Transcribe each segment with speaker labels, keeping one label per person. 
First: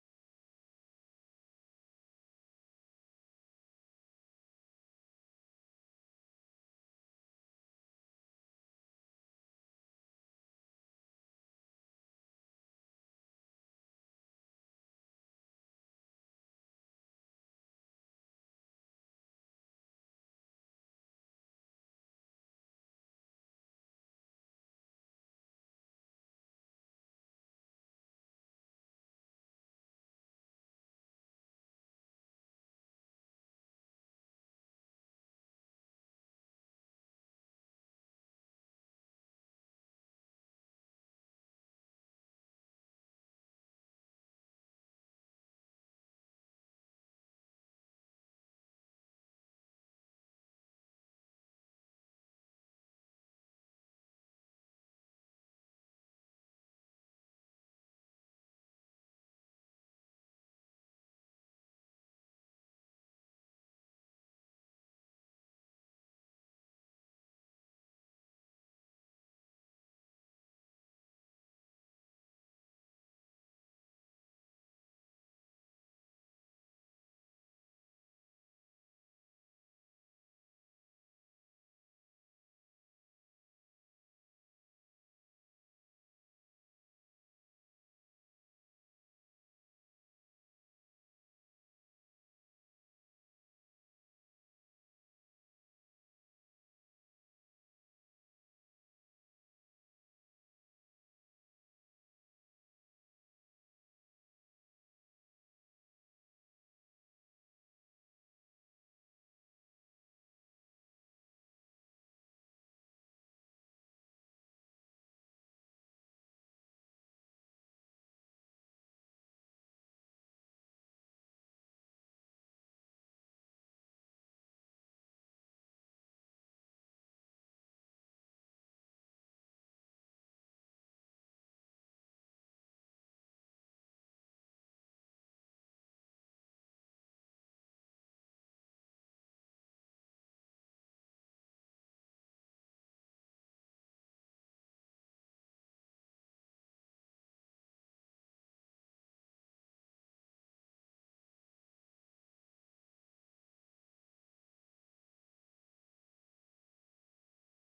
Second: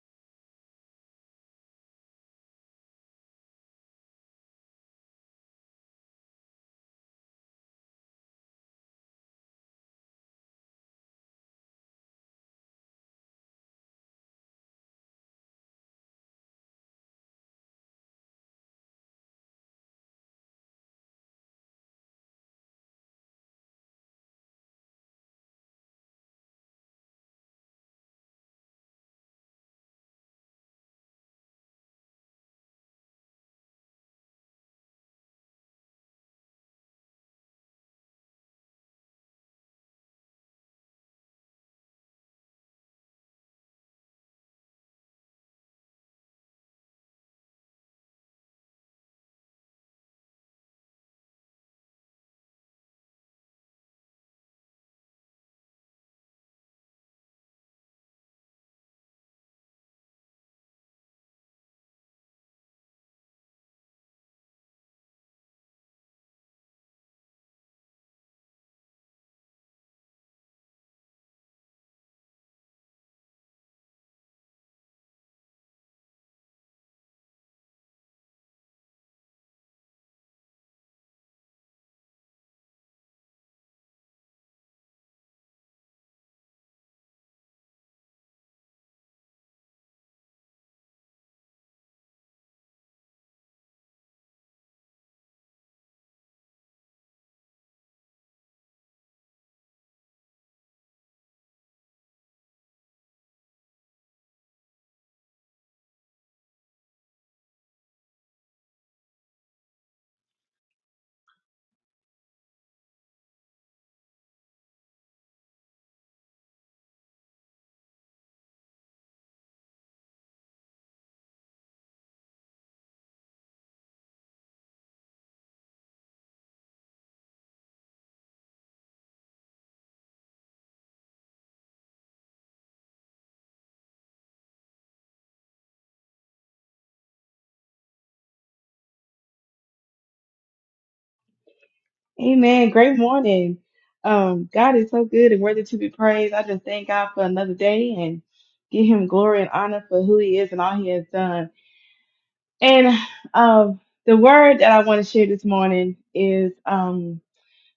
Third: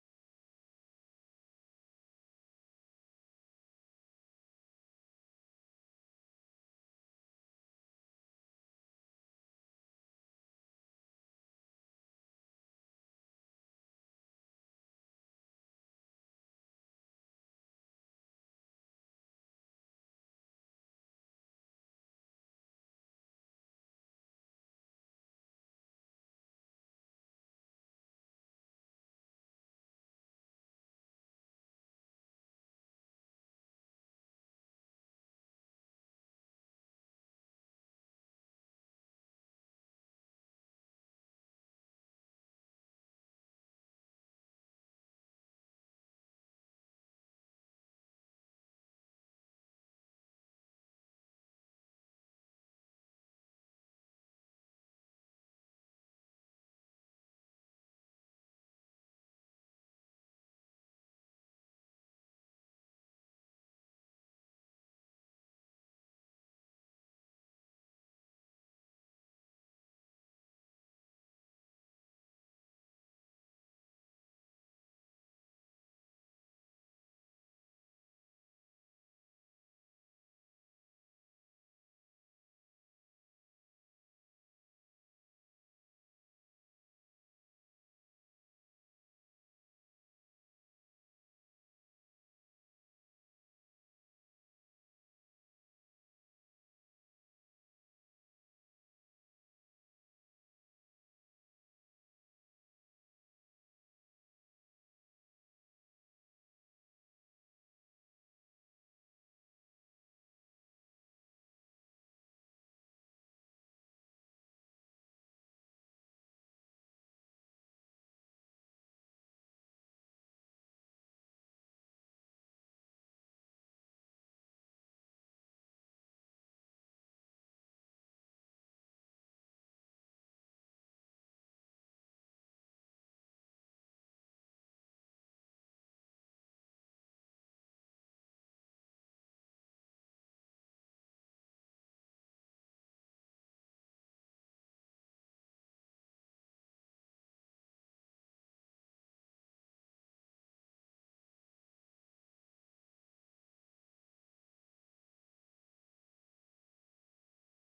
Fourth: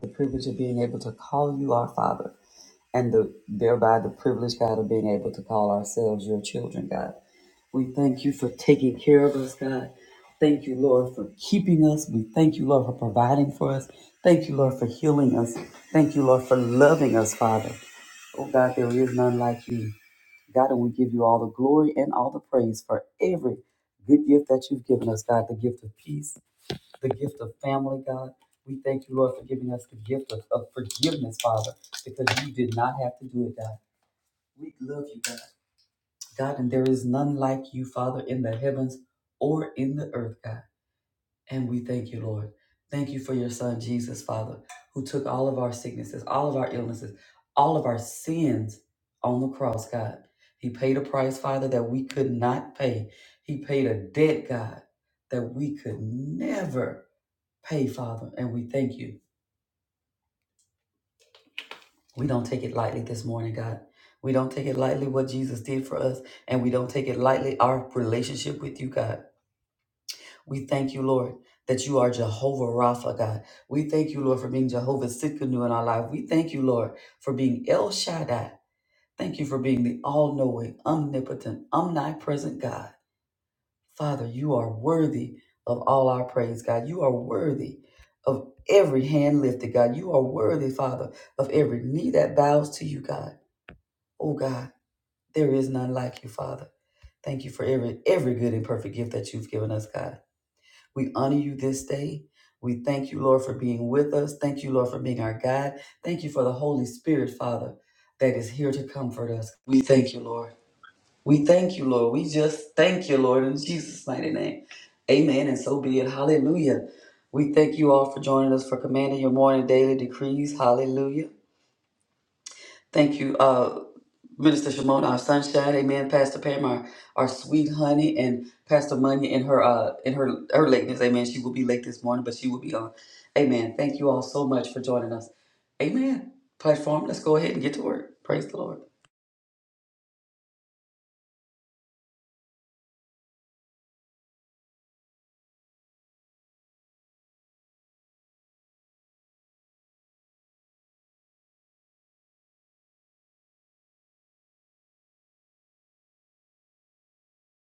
Speaker 1: the privilege of being able to call you our Father, and the, thereby the privilege, God, of being able to call ourselves your children, God. We thank you for taking care of us, God. Thank you, Lord, for keeping us. We thank you, Lord, for providing for us. Thank you, Lord, for healing us. Thank you, Lord, for loving us, Father. Oh, God, there is none like you. God, and we give you all the glory and all the praise for every good gift that you've given us, God, the gift of peace, the gift of family, God. We thank you, Lord, for giving us the gift of, of forgiveness, Father, because you did not have to do it, God. We love you, God. God, and there is none like you, Father, in the heavens or in the earth, God. And we thank you, Lord. Thank you for your son, Jesus, Father, who took all of our sicknesses, all of our illnesses, all of our sins on the cross, God. He paid a price, Father, that we could not pay. He paid a debt, God, that we could never pay, Father, and we thank you. We don't take it lightly this morning, God. We don't take it lightly what Jesus did for us, and we don't take it lightly our relationship with you, God. We thank you, Lord, that you are Jehovah Rapha, God. We thank you, Lord, for being Jehovah Sikkenu in our life. We thank you, Lord, for being El Shaddai. Thank you for being the all knowing, omnipotent, omnipresent God. Father, you are worthy of all our praise, God. You are worthy of every hand lifted, God. You are worthy, Father, of every knee that bows to you, God. Oh, God, there is none like you, Father. Thank you for every every good and perfect gift that you've given us, God. We honor you this day. We thank you, Lord, for being with us. Thank you, Lord, for being our guide. Thank you for the Holy Spirit, Father, that is here to comfort us. We thank you, Lord. We thank you, Lord. We just thank you, Lord, in Jesus' mighty name. Amen. And so be it. Hallelujah. We thank you all for joining us for commanding your morning daily decrees. Hallelujah. Thank you, uh, Minister Shimon, our sunshine. Amen. Pastor Pam, our, our sweet honey, and Pastor Money in her uh in her her lateness. Amen. She will be late this morning, but she will be on. Amen. Thank you all so much for joining us. Amen. Platform, let's go ahead and get to work. Praise the Lord.
Speaker 2: Amen. Great morning. Um, God is so good and worthy to be praised. I just thank God for another day and give him glory and honor for who he is and all he has done. And um the word that I want to share this morning is um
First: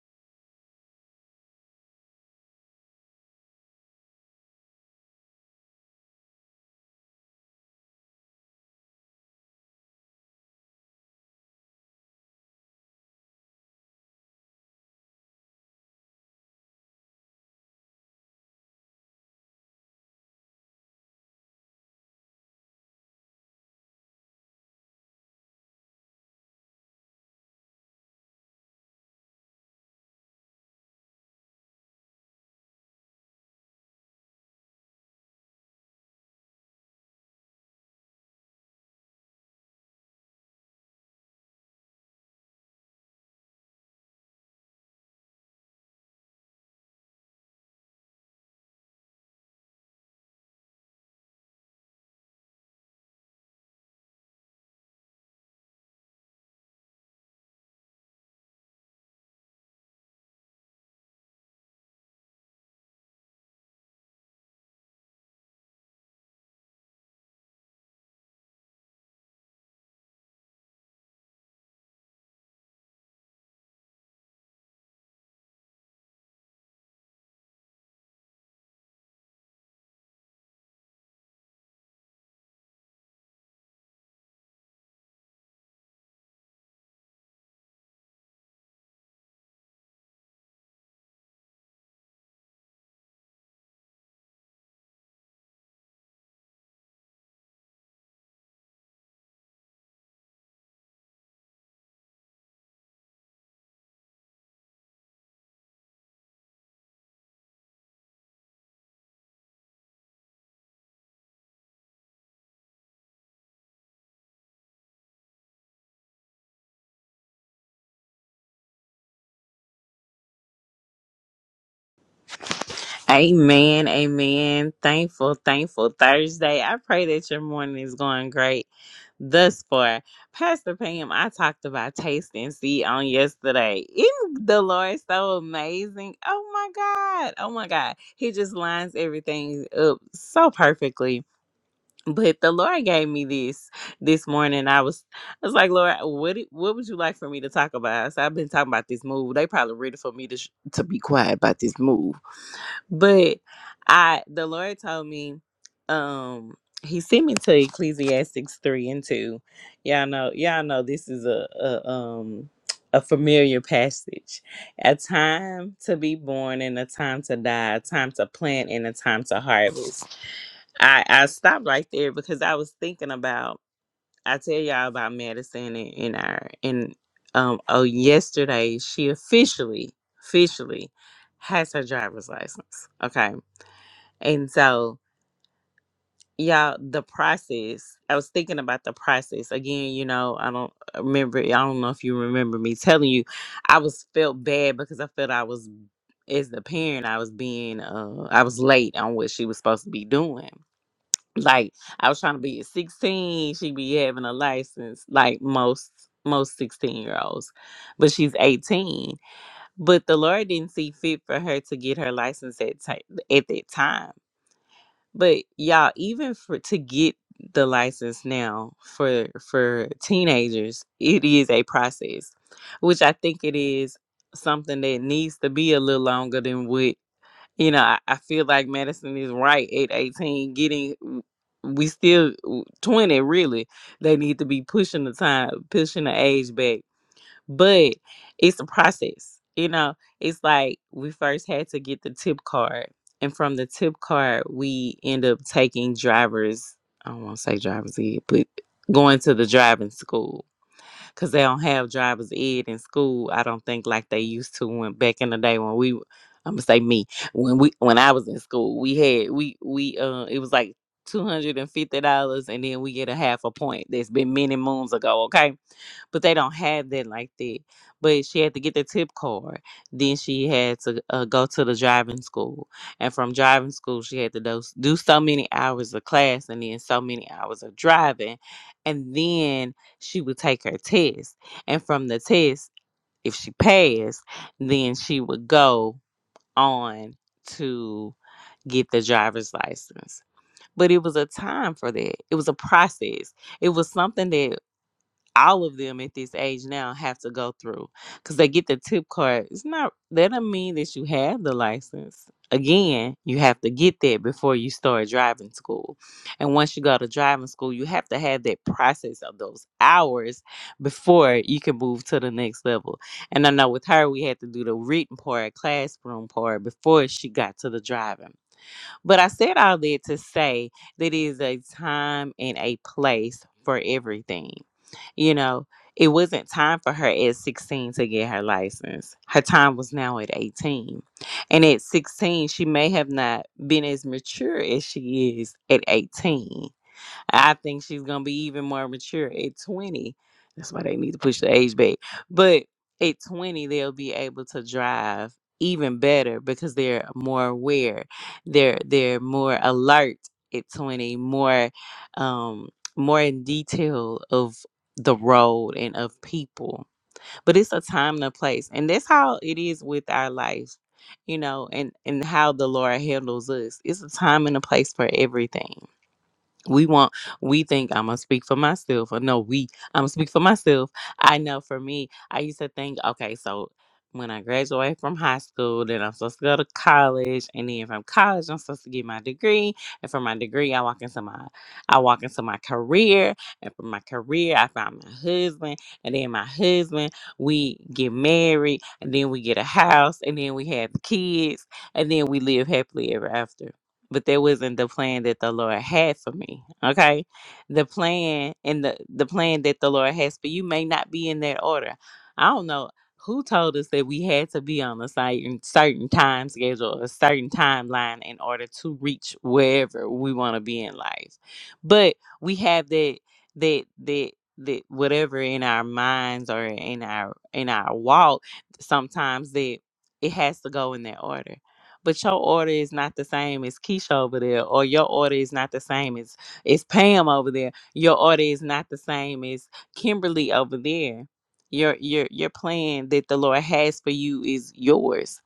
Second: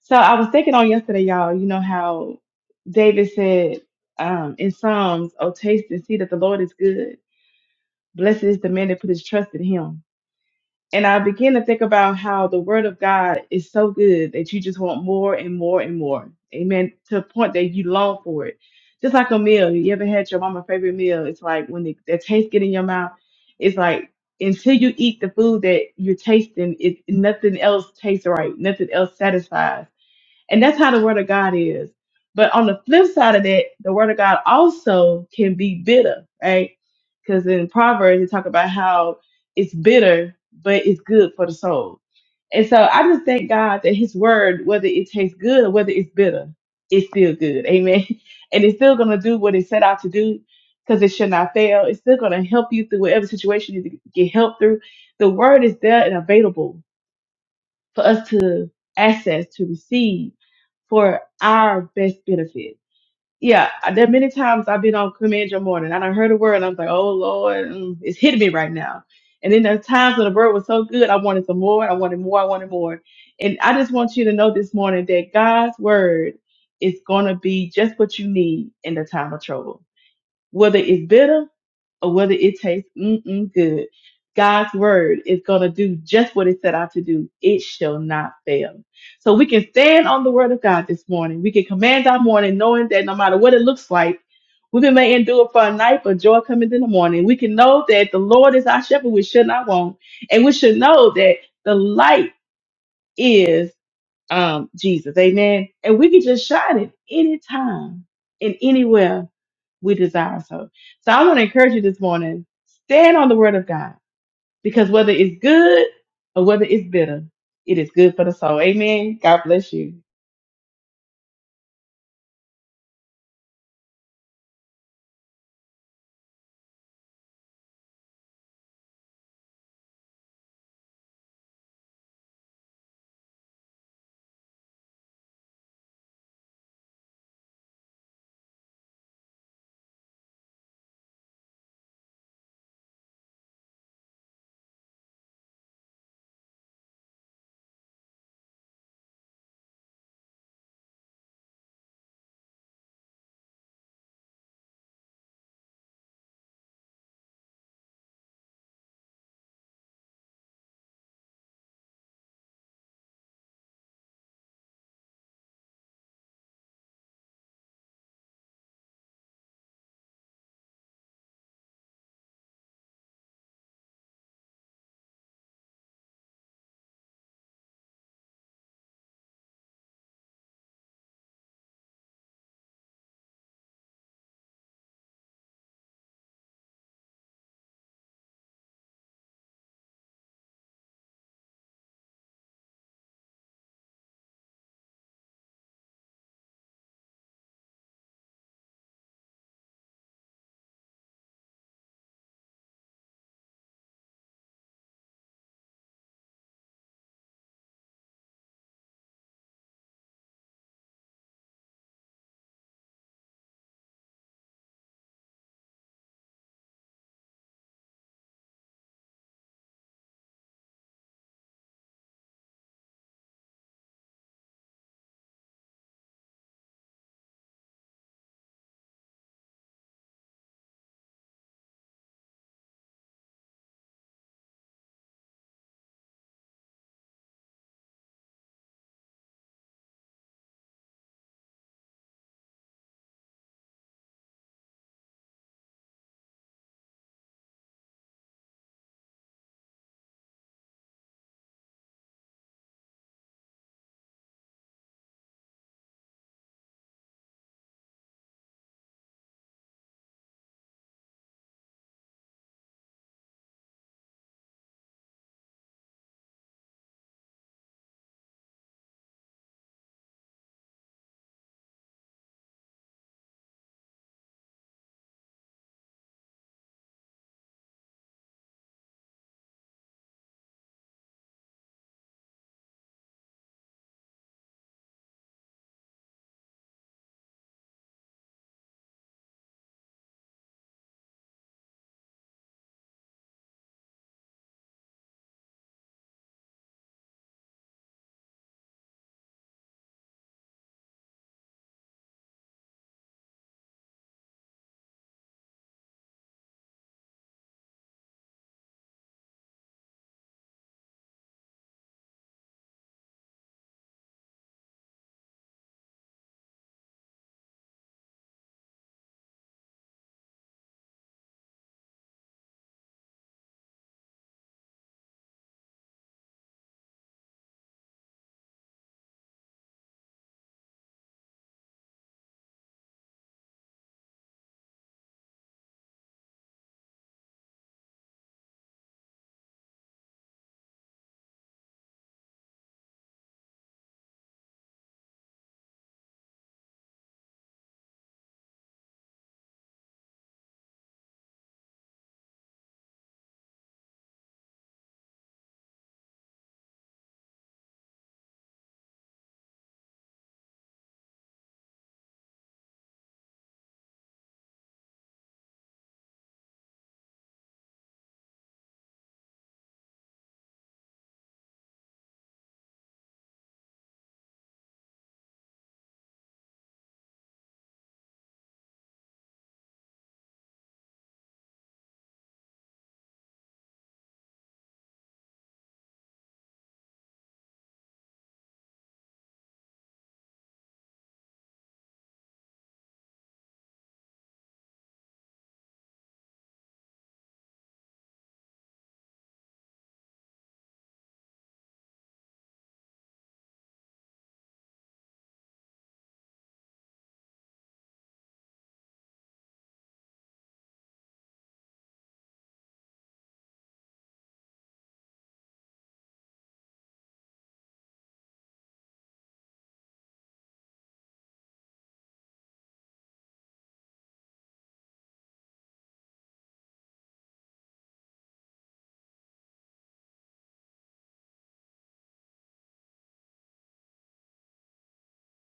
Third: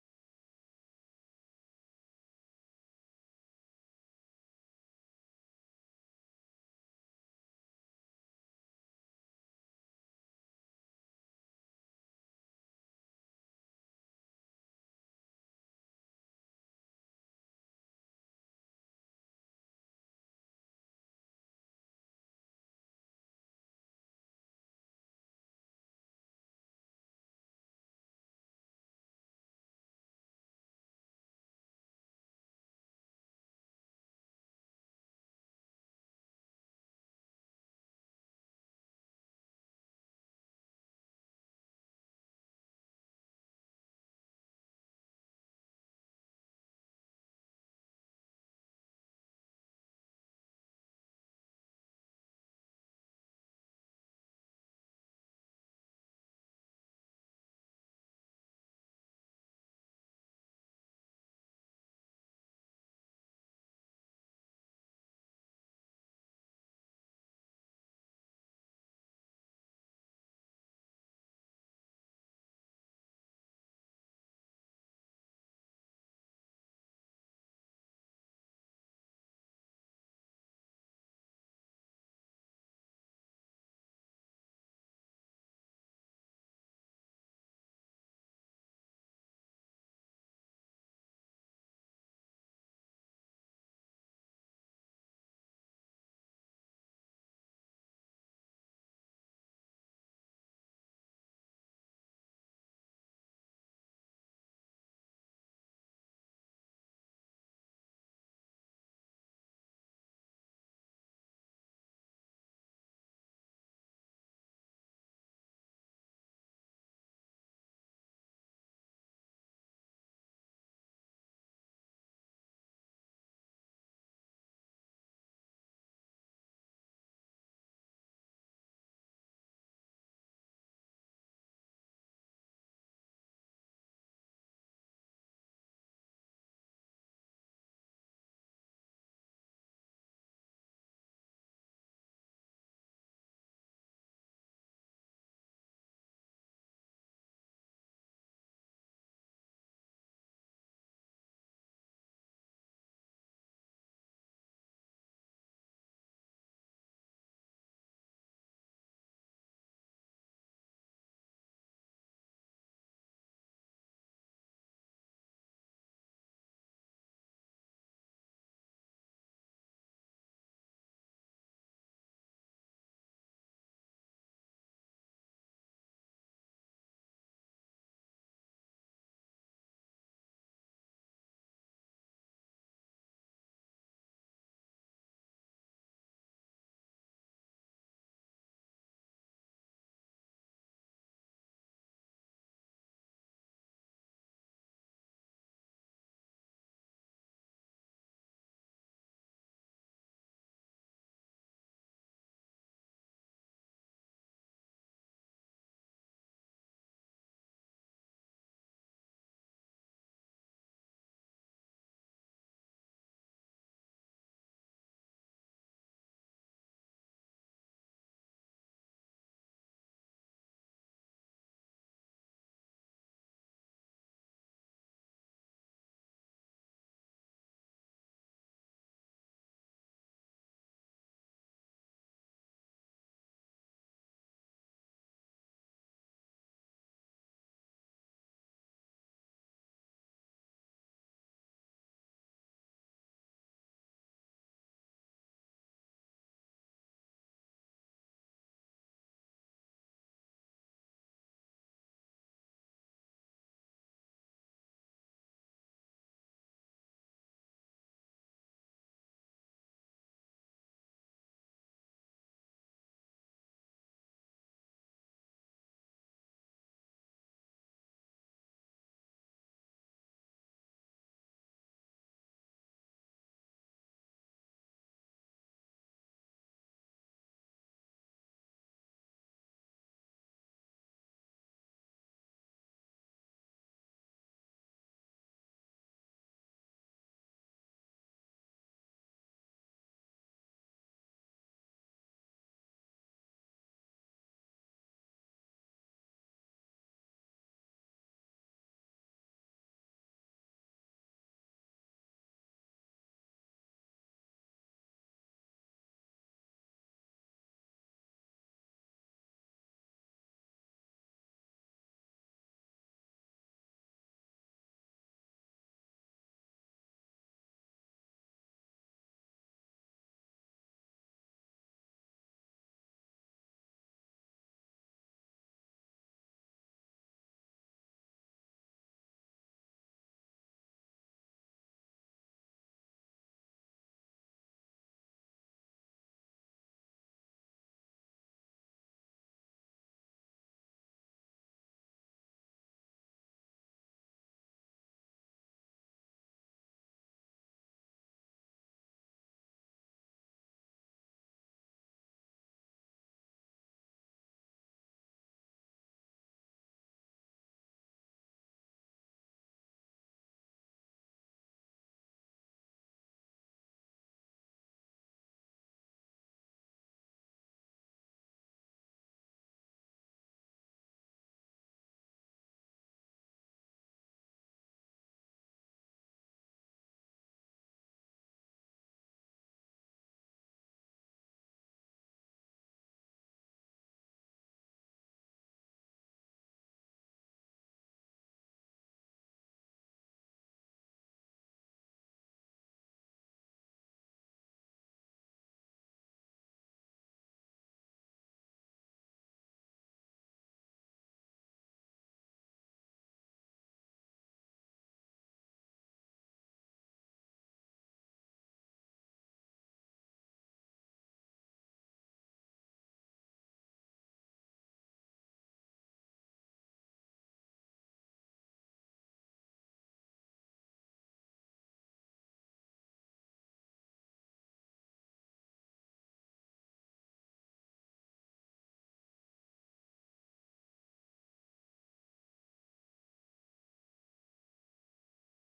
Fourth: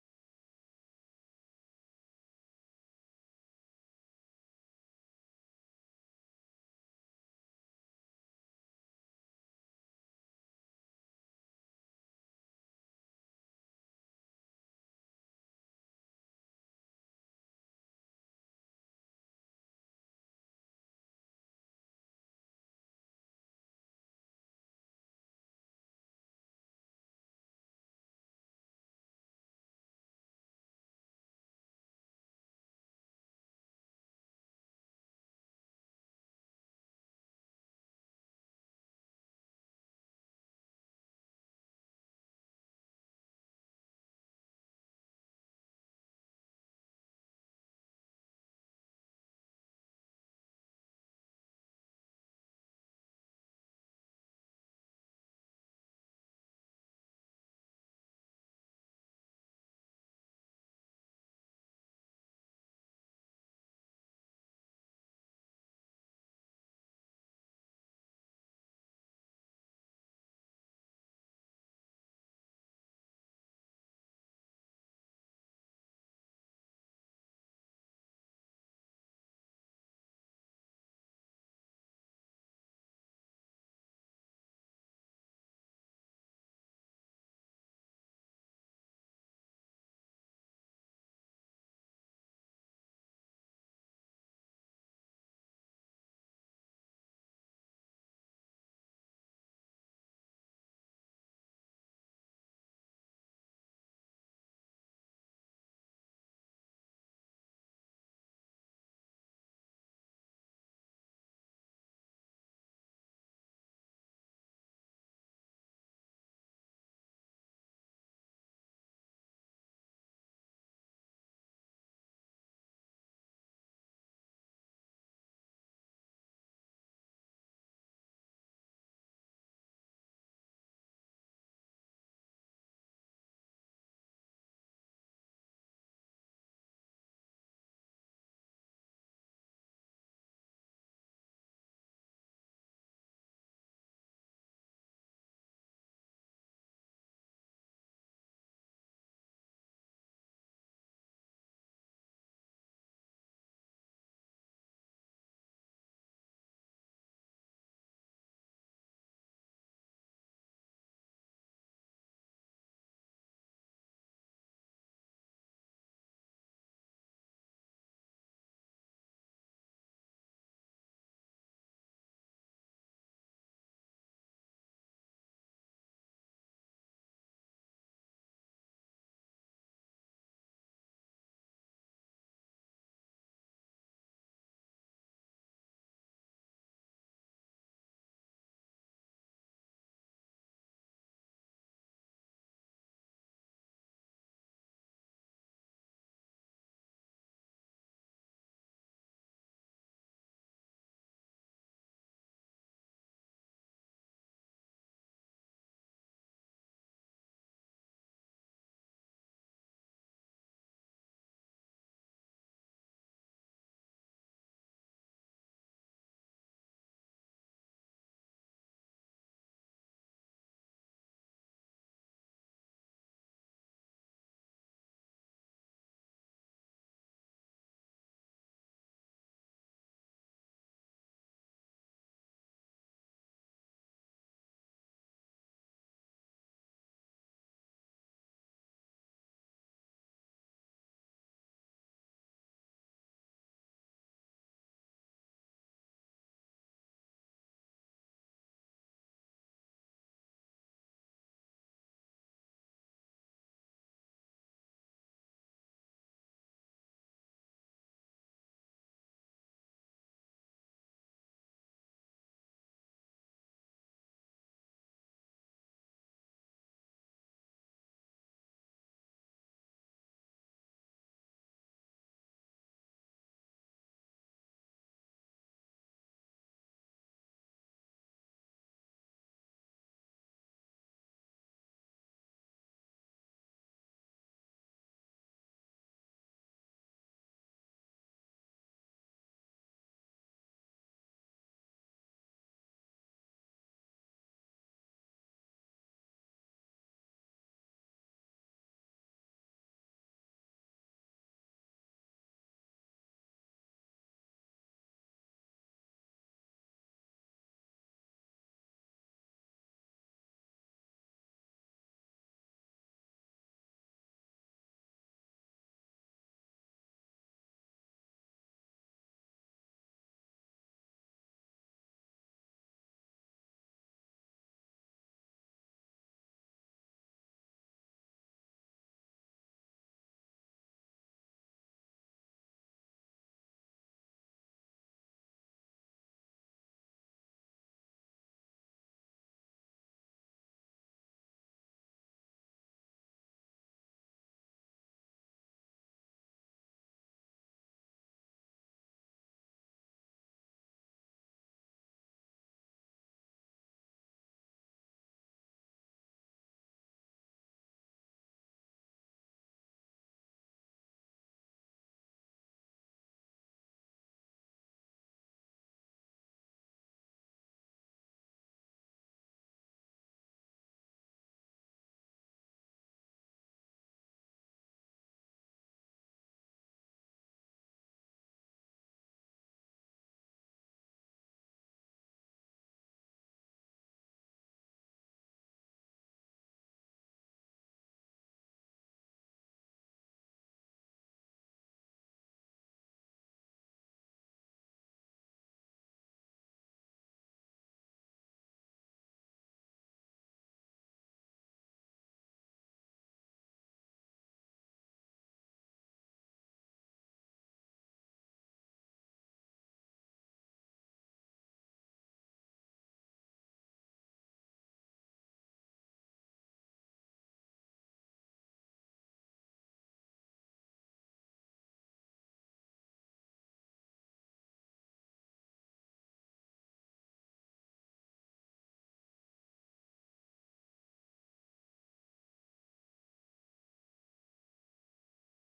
Speaker 2: so I was thinking on yesterday, y'all, you know how David said um in Psalms, Oh taste and see that the Lord is good. Blessed is the man that put his trust in him. And I began to think about how the word of God is so good that you just want more and more and more. Amen. To a point that you long for it. Just like a meal. You ever had your mama's favorite meal? It's like when the, the taste get in your mouth, it's like until you eat the food that you're tasting, it nothing else tastes right. Nothing else satisfies and that's how the word of God is. But on the flip side of that, the word of God also can be bitter, right? Because in Proverbs, you talk about how it's bitter, but it's good for the soul. And so I just thank God that his word, whether it tastes good or whether it's bitter, it's still good. Amen. And it's still going to do what it set out to do because it should not fail. It's still going to help you through whatever situation you need to get help through. The word is there and available for us to access to receive for our best benefit. Yeah, there are many times I've been on command your morning and I heard a word and I was like, oh Lord, mm, it's hitting me right now. And then there's times when the word was so good, I wanted some more, I wanted more, I wanted more. And I just want you to know this morning that God's word is going to be just what you need in the time of trouble whether it's bitter or whether it tastes mm-mm good. God's word is going to do just what it set out to do. It shall not fail. So we can stand on the word of God this morning. We can command our morning knowing that no matter what it looks like, we may endure for a night, but joy cometh in the morning. We can know that the Lord is our shepherd. We should not want. And we should know that the light is um, Jesus. Amen. And we can just shine it anytime and anywhere we desire so. So I want to encourage you this morning, stand on the word of God because whether it's good or whether it's bitter, it is good for the soul. Amen. God bless you.
Speaker 3: Amen, amen. Thankful, thankful Thursday. I pray that your morning is going great thus far. Pastor Pam, I talked about taste and see on yesterday. Isn't the Lord so amazing? Oh my God. Oh my God. He just lines everything up so perfectly. But the Lord gave me this this morning. I was I was like, Lord, what do- what would you like for me to talk about? So I've been talking about this move. They probably ready for me to sh- to be quiet about this move but I the Lord told me, um, he sent me to Ecclesiastics three and two. Y'all know, y'all know this is a, a um a familiar passage. A time to be born and a time to die, a time to plant and a time to harvest. I, I stopped right there because I was thinking about I tell y'all about Madison and, and our and um oh yesterday she officially officially has her driver's license. Okay and so, y'all, the process, I was thinking about the process again. You know, I don't uh, remember, I don't know if you remember me telling you, I was felt bad because I felt I was, as the parent, I was being, uh, I was late on what she was supposed to be doing. Like, I was trying to be at 16, she be having a license, like most. Most 16 year olds, but she's 18. But the Lord didn't see fit for her to get her license at, ti- at that time but y'all, even for to get the license now for for teenagers, it is a process, which I think it is something that needs to be a little longer than what you know. I, I feel like Madison is right at eighteen. Getting we still twenty really. They need to be pushing the time, pushing the age back but it's a process you know it's like we first had to get the tip card and from the tip card we end up taking drivers i don't want to say drivers ed but going to the driving school because they don't have drivers ed in school i don't think like they used to when back in the day when we i'm gonna say me when we when i was in school we had we we uh it was like $250 and fifty dollars, and then we get a half a point that's been many moons ago okay but they don't have that like that. But she had to get the tip card. Then she had to uh, go to the driving school, and from driving school she had to do, do so many hours of class, and then so many hours of driving, and then she would take her test, and from the test, if she passed, then she would go on to get the driver's license. But it was a time for that. It was a process. It was something that all of them at this age now have to go through because they get the tip card. It's not that doesn't mean that you have the license. Again, you have to get that before you start driving school. And once you go to driving school, you have to have that process of those hours before you can move to the next level. And I know with her, we had to do the written part, classroom part before she got to the driving. But I said all that to say that it is a time and a place for everything. You know, it wasn't time for her at 16 to get her license. Her time was now at 18. And at 16, she may have not been as mature as she is at 18 I think she's gonna be even more mature at 20. That's why they need to push the age back. But at 20, they'll be able to drive even better because they're more aware. They're they're more alert at 20, more um more in detail of the road and of people. But it's a time and a place. And that's how it is with our life, you know, and, and how the Lord handles us. It's a time and a place for everything we want we think i'm gonna speak for myself or no we i'm gonna speak for myself i know for me i used to think okay so when i graduate from high school then i'm supposed to go to college and then from college i'm supposed to get my degree and from my degree i walk into my i walk into my career and from my career i find my husband and then my husband we get married and then we get a house and then we have kids and then we live happily ever after but that wasn't the plan that the Lord had for me. Okay. The plan and the, the plan that the Lord has for you may not be in that order. I don't know who told us that we had to be on a certain certain time schedule, a certain timeline in order to reach wherever we want to be in life. But we have that that that that whatever in our minds or in our in our walk, sometimes that it has to go in that order but your order is not the same as Keisha over there, or your order is not the same as, as Pam over there. Your order is not the same as Kimberly over there. Your your your plan that the Lord has for you is yours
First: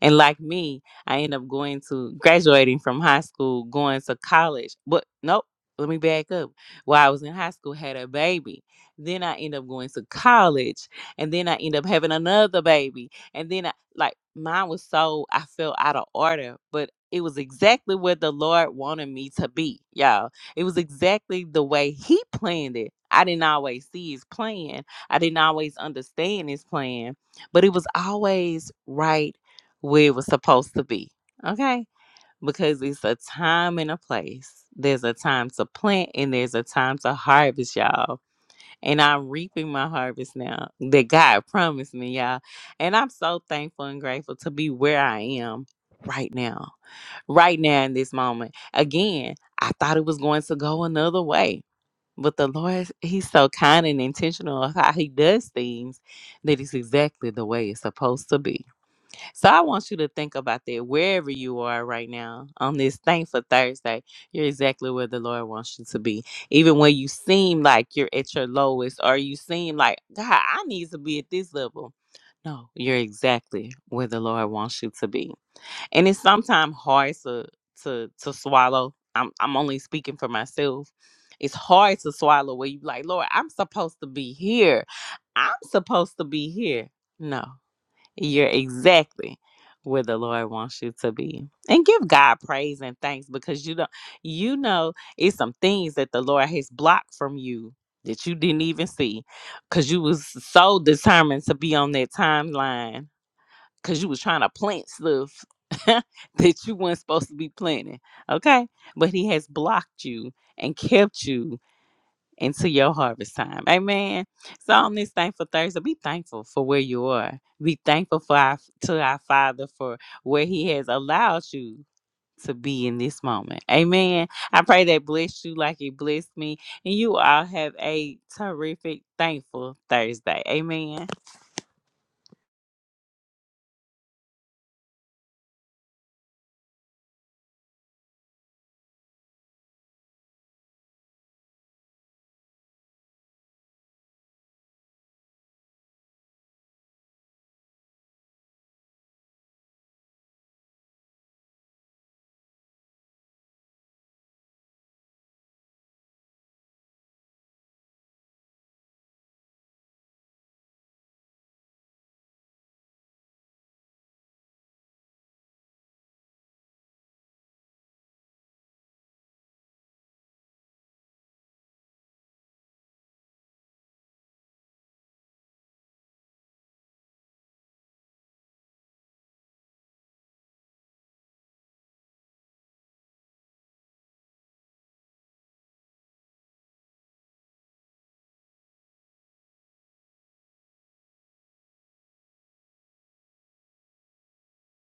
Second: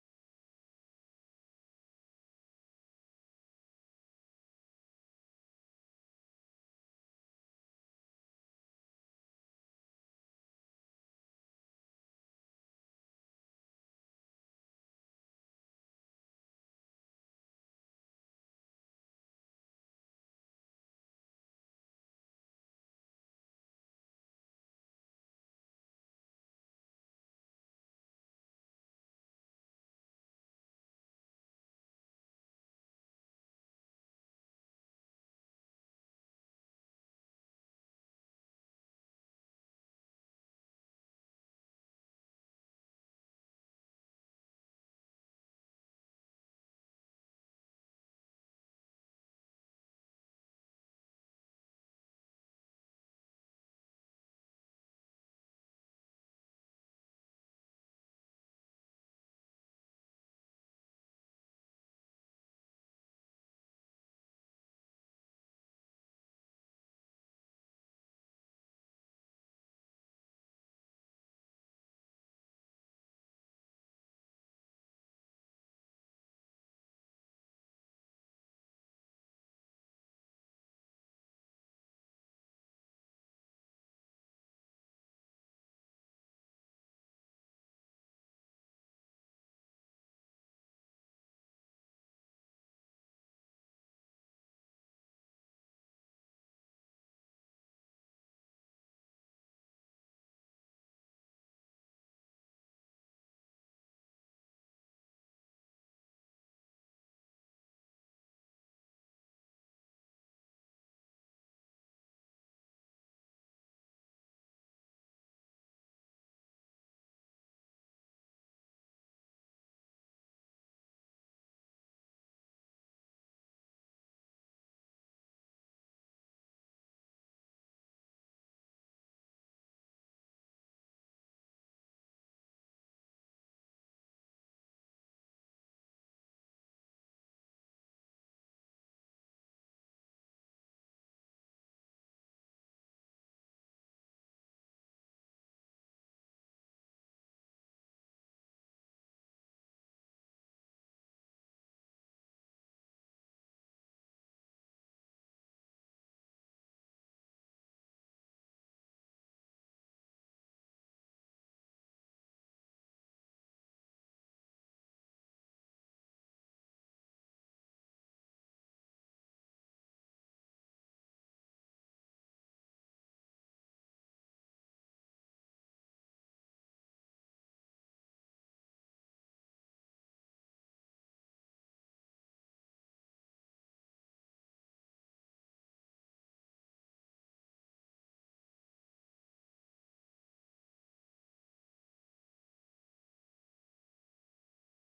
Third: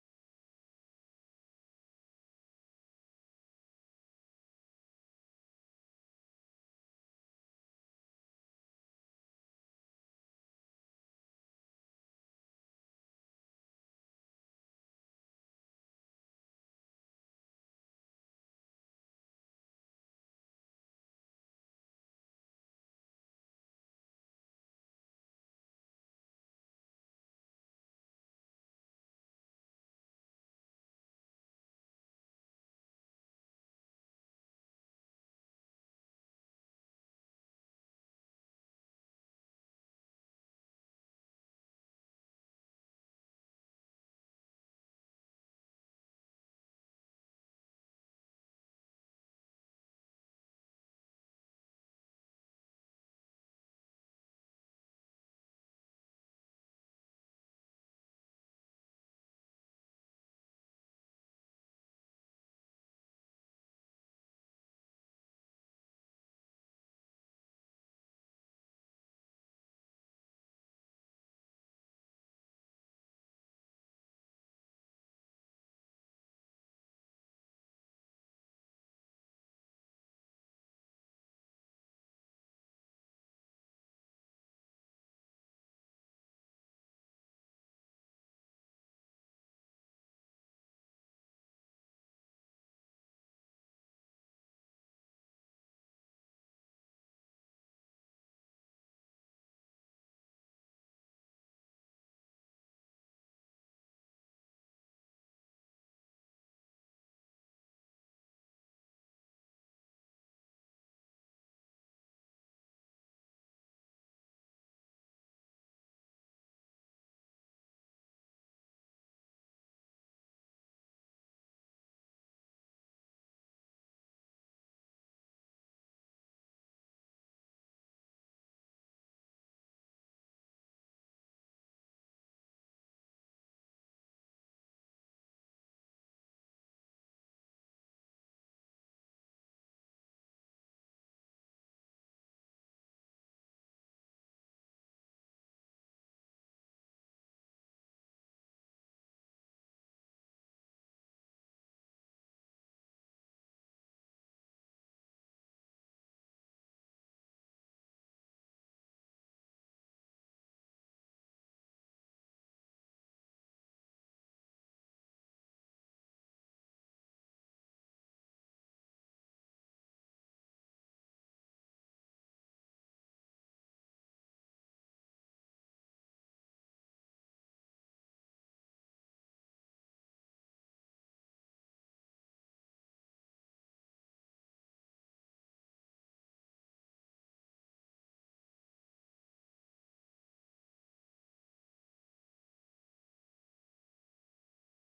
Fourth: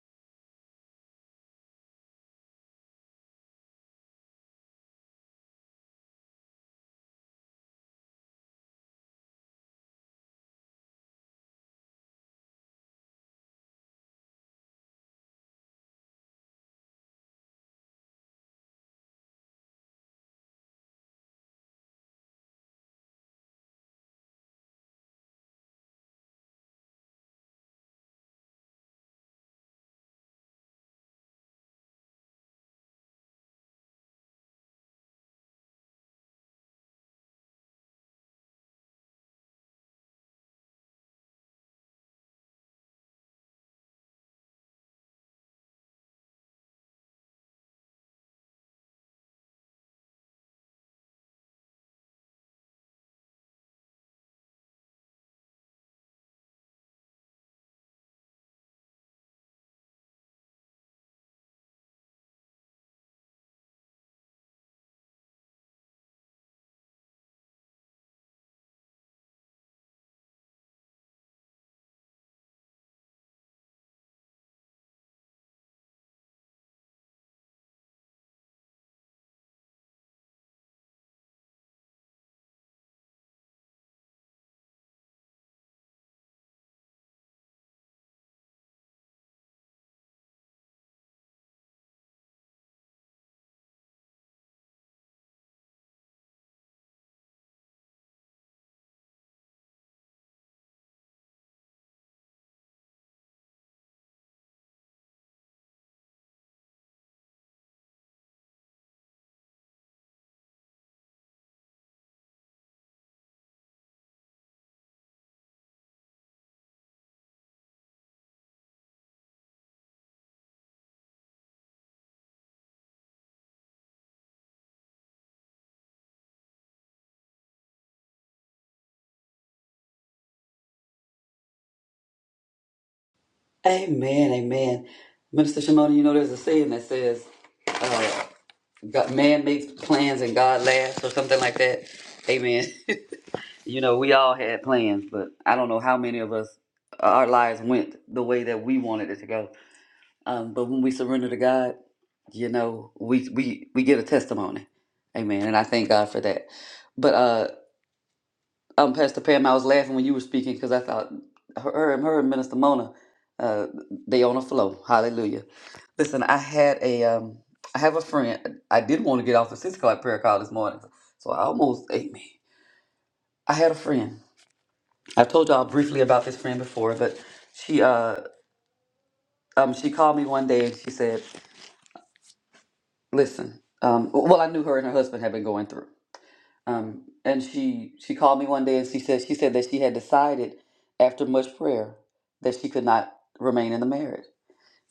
Speaker 3: and like me, I end up going to graduating from high school, going to college. But nope, let me back up. While I was in high school, had a baby. Then I end up going to college, and then I end up having another baby. And then I like mine was so I felt out of order, but it was exactly where the Lord wanted me to be, y'all. It was exactly the way He planned it. I didn't always see His plan. I didn't always understand His plan, but it was always right where it was supposed to be. Okay? Because it's a time and a place. There's a time to plant and there's a time to harvest, y'all. And I'm reaping my harvest now that God promised me, y'all. And I'm so thankful and grateful to be where I am right now, right now in this moment. Again, I thought it was going to go another way. But the Lord, He's so kind and intentional of how He does things that it's exactly the way it's supposed to be. So I want you to think about that wherever you are right now on this thankful Thursday. You're exactly where the Lord wants you to be. Even when you seem like you're at your lowest or you seem like, God, I need to be at this level. No, you're exactly where the Lord wants you to be. And it's sometimes hard to to to swallow. I'm I'm only speaking for myself. It's hard to swallow where you like, Lord, I'm supposed to be here. I'm supposed to be here. No. You're exactly where the Lord wants you to be. And give God praise and thanks because you don't you know it's some things that the Lord has blocked from you that you didn't even see cuz you was so determined to be on that timeline cuz you was trying to plant stuff that you weren't supposed to be planting. Okay? But he has blocked you and kept you into your harvest time. Amen. So on this thankful Thursday, be thankful for where you are. Be thankful for our to our Father for where He has allowed you to be in this moment. Amen. I pray that bless you like it blessed me. And you all have a terrific, thankful Thursday. Amen.
Speaker 1: Amen, amen. Minister Shimona, you know there's a saying that says, uh, God, man makes plans and God laughs or something like that. Amen. You know, we all had plans, but I don't know how many of us, uh, our lives went the way that we wanted it to go. Um, but when we surrender to God, you know, we, we, we get a testimony. Amen. And I thank God for that. But, uh, um, Pastor Pam, I was laughing when you were speaking because I thought her, her and her and Minister Mona, uh, they on a flow. Hallelujah. Listen, I had a, um, I have a friend. I did want to get off the six o'clock prayer call this morning, so I almost ate me. I had a friend. I've told y'all briefly about this friend before, but she, uh, um, she called me one day and she said, "Listen, um, well, I knew her and her husband had been going through." Um, and she she called me one day and she said she said that she had decided after much prayer that she could not remain in the marriage.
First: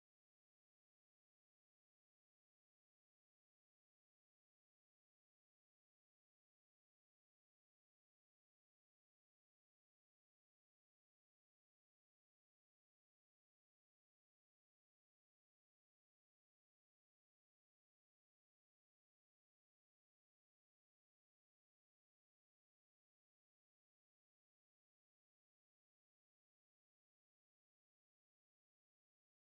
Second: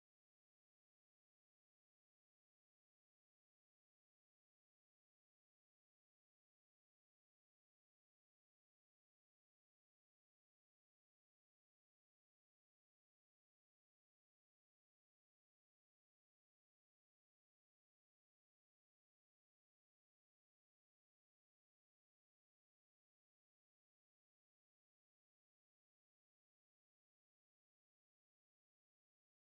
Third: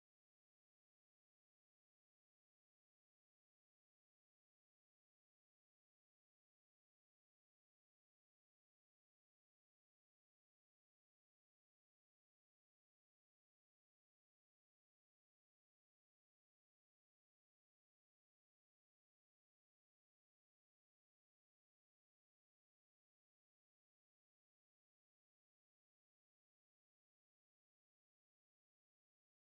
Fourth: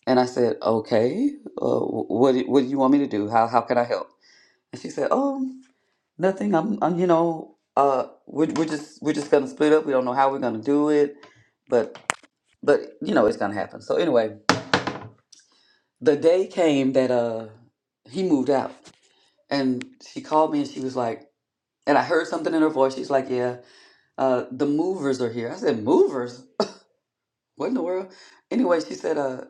Speaker 1: And I said, okay, uh, wh- what do- what do you want me to do? How how can I help? And she said, oh, nothing. I'm, I'm you know, uh, we're, we're just we're just gonna split up. We don't know how we're gonna do it, but but you know it's gonna happen. So anyway, the day came that uh he moved out, and she called me and she was like, and I heard something in her voice. She's like, yeah. uh the movers are here i said movers what in the world anyway she said uh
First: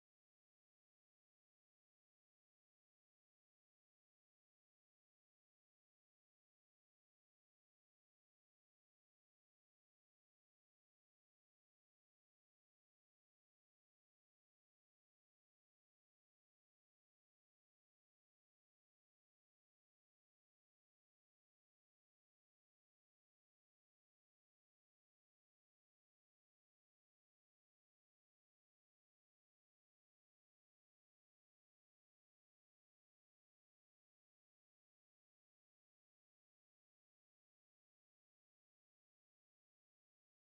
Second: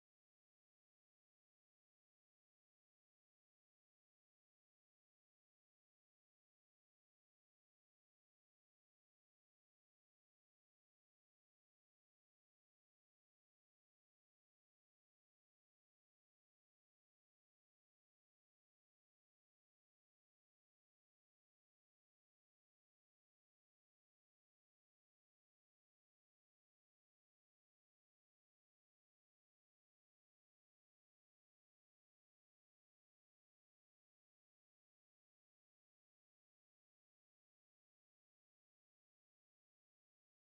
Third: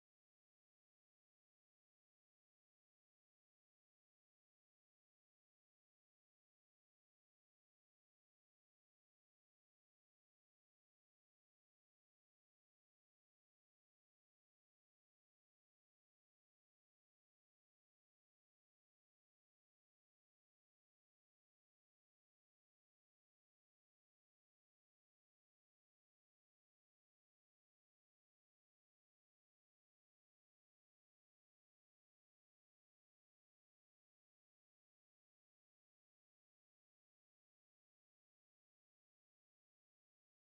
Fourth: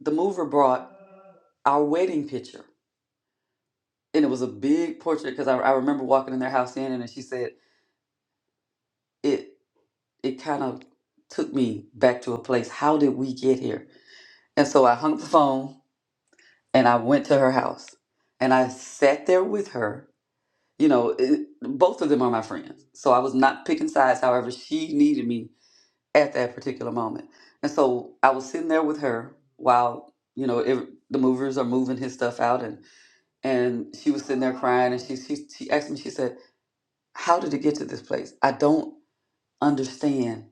Speaker 1: the mover brought our wedding picture and it was a big portrait because I, I remember walking in their house in and she said it it kind of took me back to a place how did we get here and so i hung up the phone and i went to her house and i sat there with her you know it, both of them are my friends so i was not picking sides however she needed me at that particular moment. And so I was sitting there with her while you know it, the movers are moving his stuff out, and and she was sitting there crying, and she she she asked me, she said, "How did it get to this place? I don't understand.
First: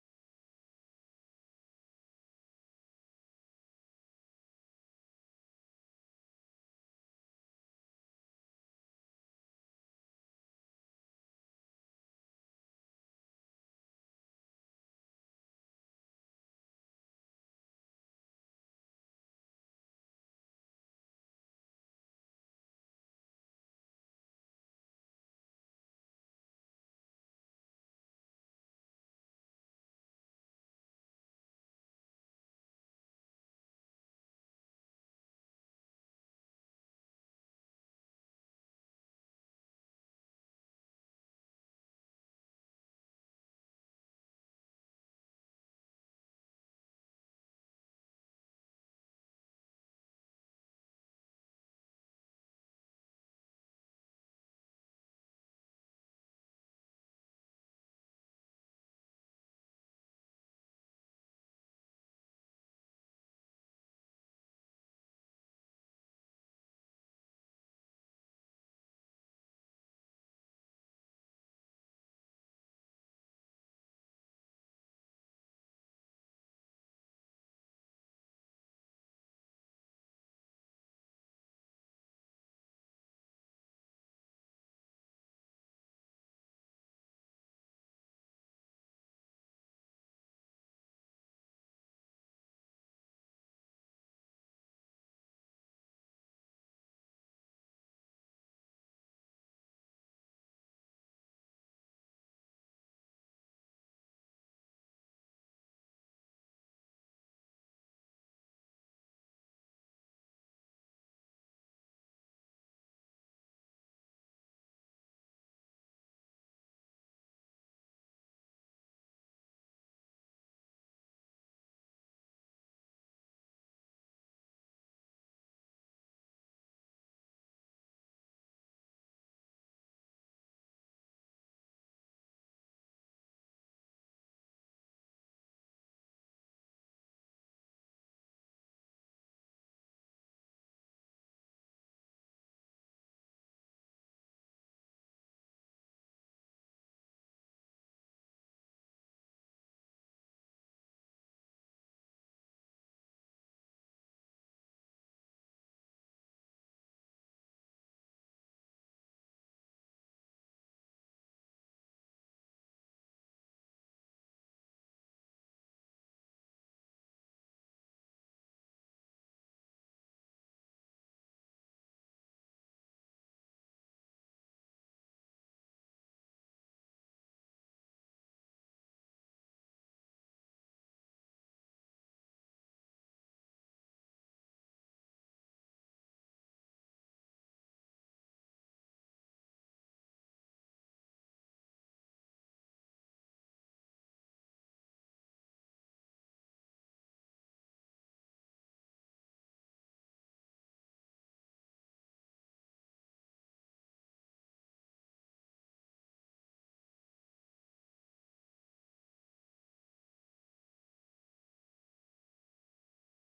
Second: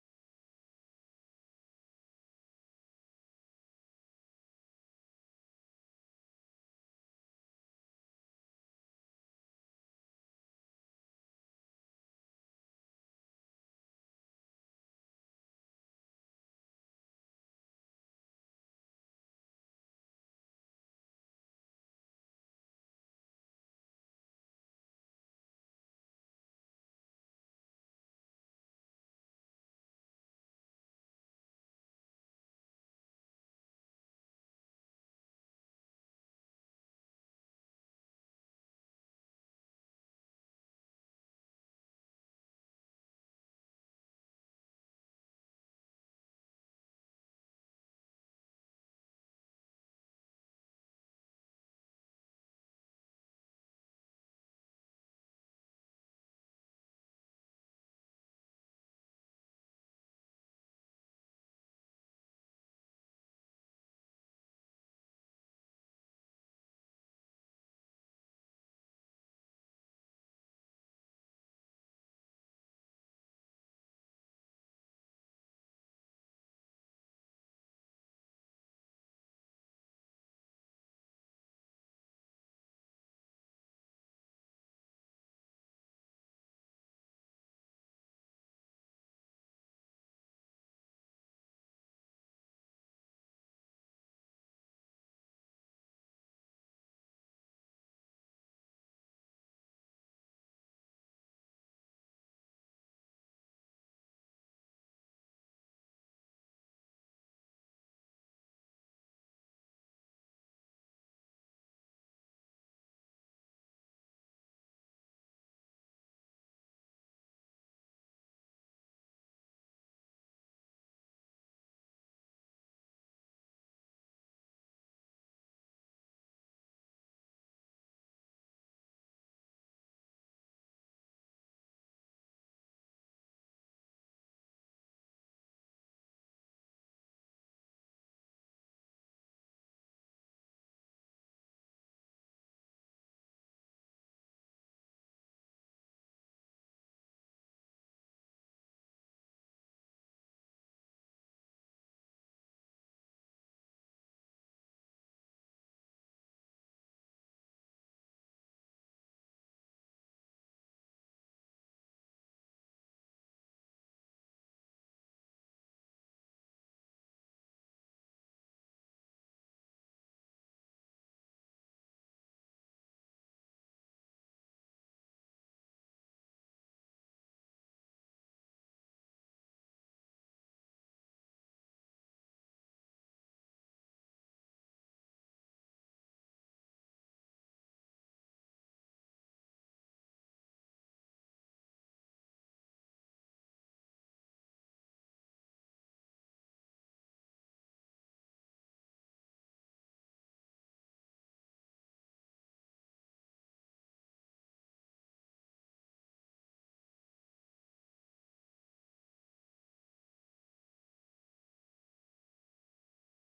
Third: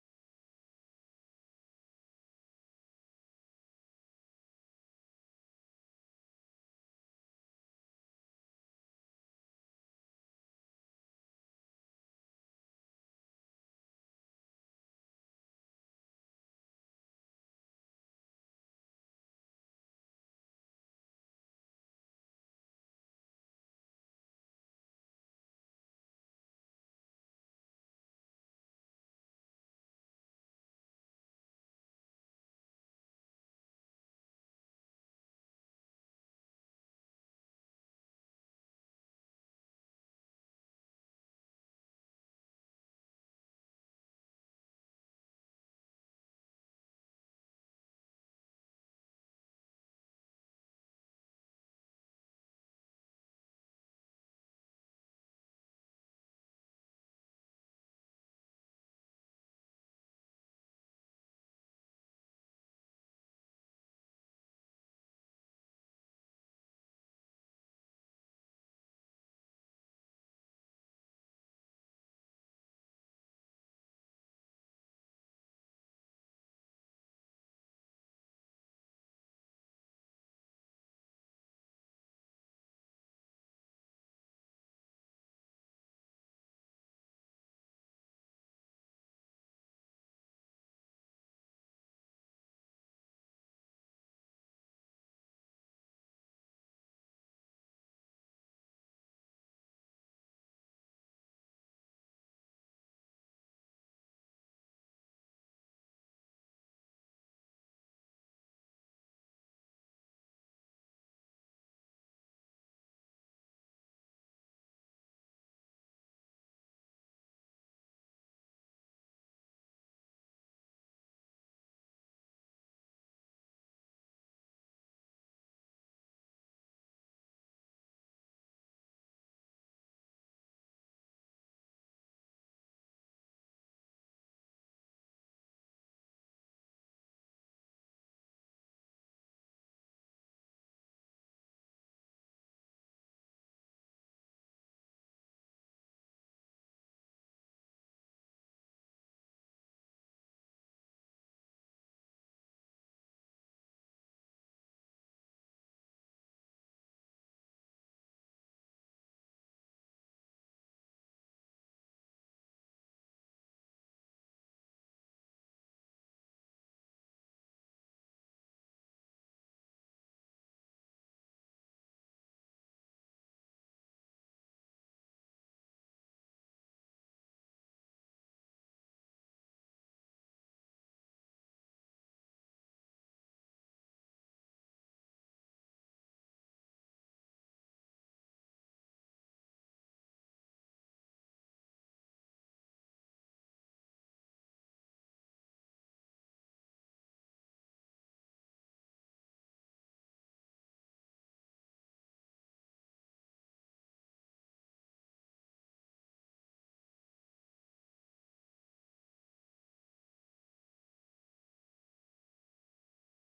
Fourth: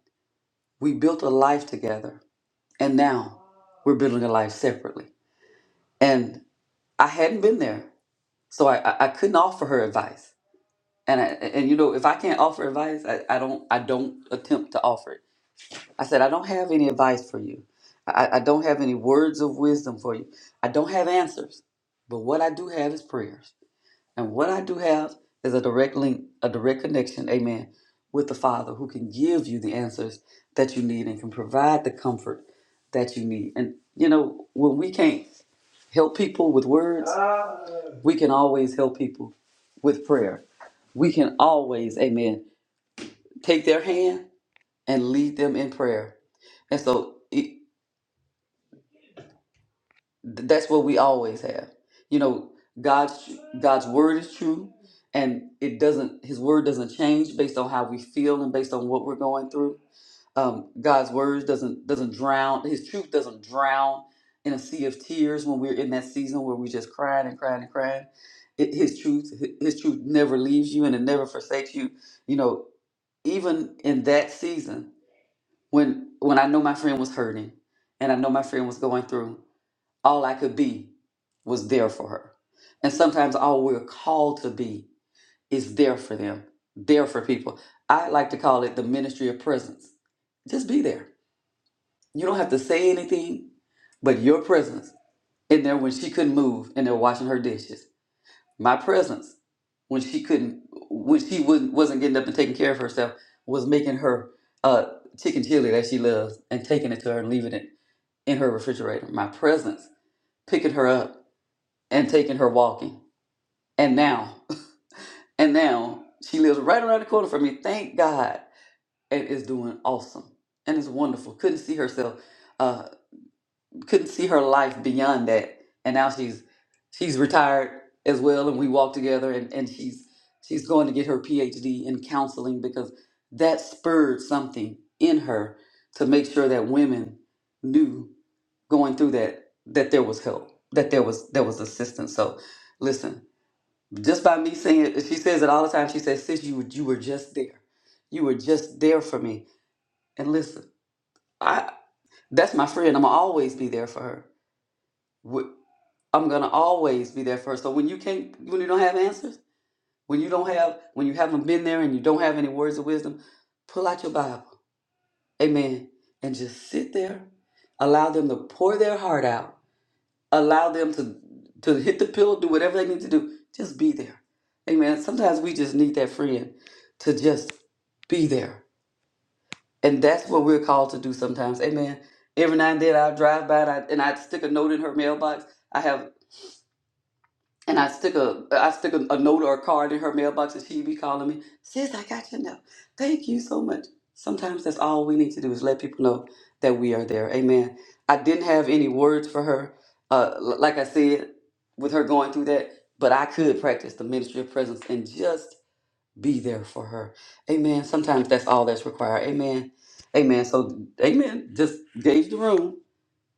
Speaker 1: We built a life together, and now we're building a life separately." And I hadn't been there, so I I, I couldn't offer her advice. And I, and you know if I can't offer advice, I, I don't I don't attempt to offer it I said, I don't have any advice for you. I, I don't have any words of wisdom for you. I don't have answers. But what I do have is prayers. And what I do have is a direct link, a direct connection, amen, with the Father who can give you the answers that you need and can provide the comfort that you need. And, you know, when we can't help people with words, we can always help people with prayer. We can always, amen, take their hand and lead them in prayer. And so it, that's what we always have. You know, God's God's word is true and it doesn't his word doesn't change based on how we feel and based on what we're going through. Um, God's word doesn't doesn't drown, his truth doesn't drown in a sea of tears when we're in that season where we're just crying and crying and crying. It, his truth his truth never leaves you and it never forsakes you. You know, even in that season when when I know my friend was hurting and I know my friend was going through, all I could be was there for her. And sometimes all we're called to be is there for them, there for people. I like to call it the ministry of presence. Just be there. You don't have to say anything, but your presence in there when she couldn't move and they're washing her dishes. My presence when she couldn't when she wouldn't, wasn't getting up and taking care of herself was making her uh, chicken chili that she loves and taking it to her and leaving it in her refrigerator, my presence, picking her up and taking her walking. And now, and now she lives right around the corner from me, thank God, and is doing awesome and it's wonderful. Couldn't see herself. uh, couldn't see her life beyond that. And now she's she's retired as well and we walk together and, and she's she's going to get her PhD in counseling because that spurred something in her to make sure that women knew going through that that there was help, that there was there was assistance. So listen, just by me saying it, she says it all the time. She says, sis, you were- you were just there. You were just there for me. And listen, I that's my friend. I'm gonna always be there for her I'm gonna always be there first. So when you can't, when you don't have answers, when you don't have, when you haven't been there and you don't have any words of wisdom, pull out your Bible, Amen, and just sit there. Allow them to pour their heart out. Allow them to to hit the pillow, do whatever they need to do. Just be there, Amen. Sometimes we just need that friend to just be there, and that's what we're called to do sometimes, Amen. Every now and then I'll drive by and I, and I stick a note in her mailbox. I have And I stick a I stick a, a note or a card in her mailbox, and she be calling me, "Sis, I got your note. Thank you so much." Sometimes that's all we need to do is let people know that we are there. Amen. I didn't have any words for her, uh, l- like I said, with her going through that, but I could practice the ministry of presence and just be there for her. Amen. Sometimes that's all that's required. Amen. Amen. So, amen. Just gauge the room.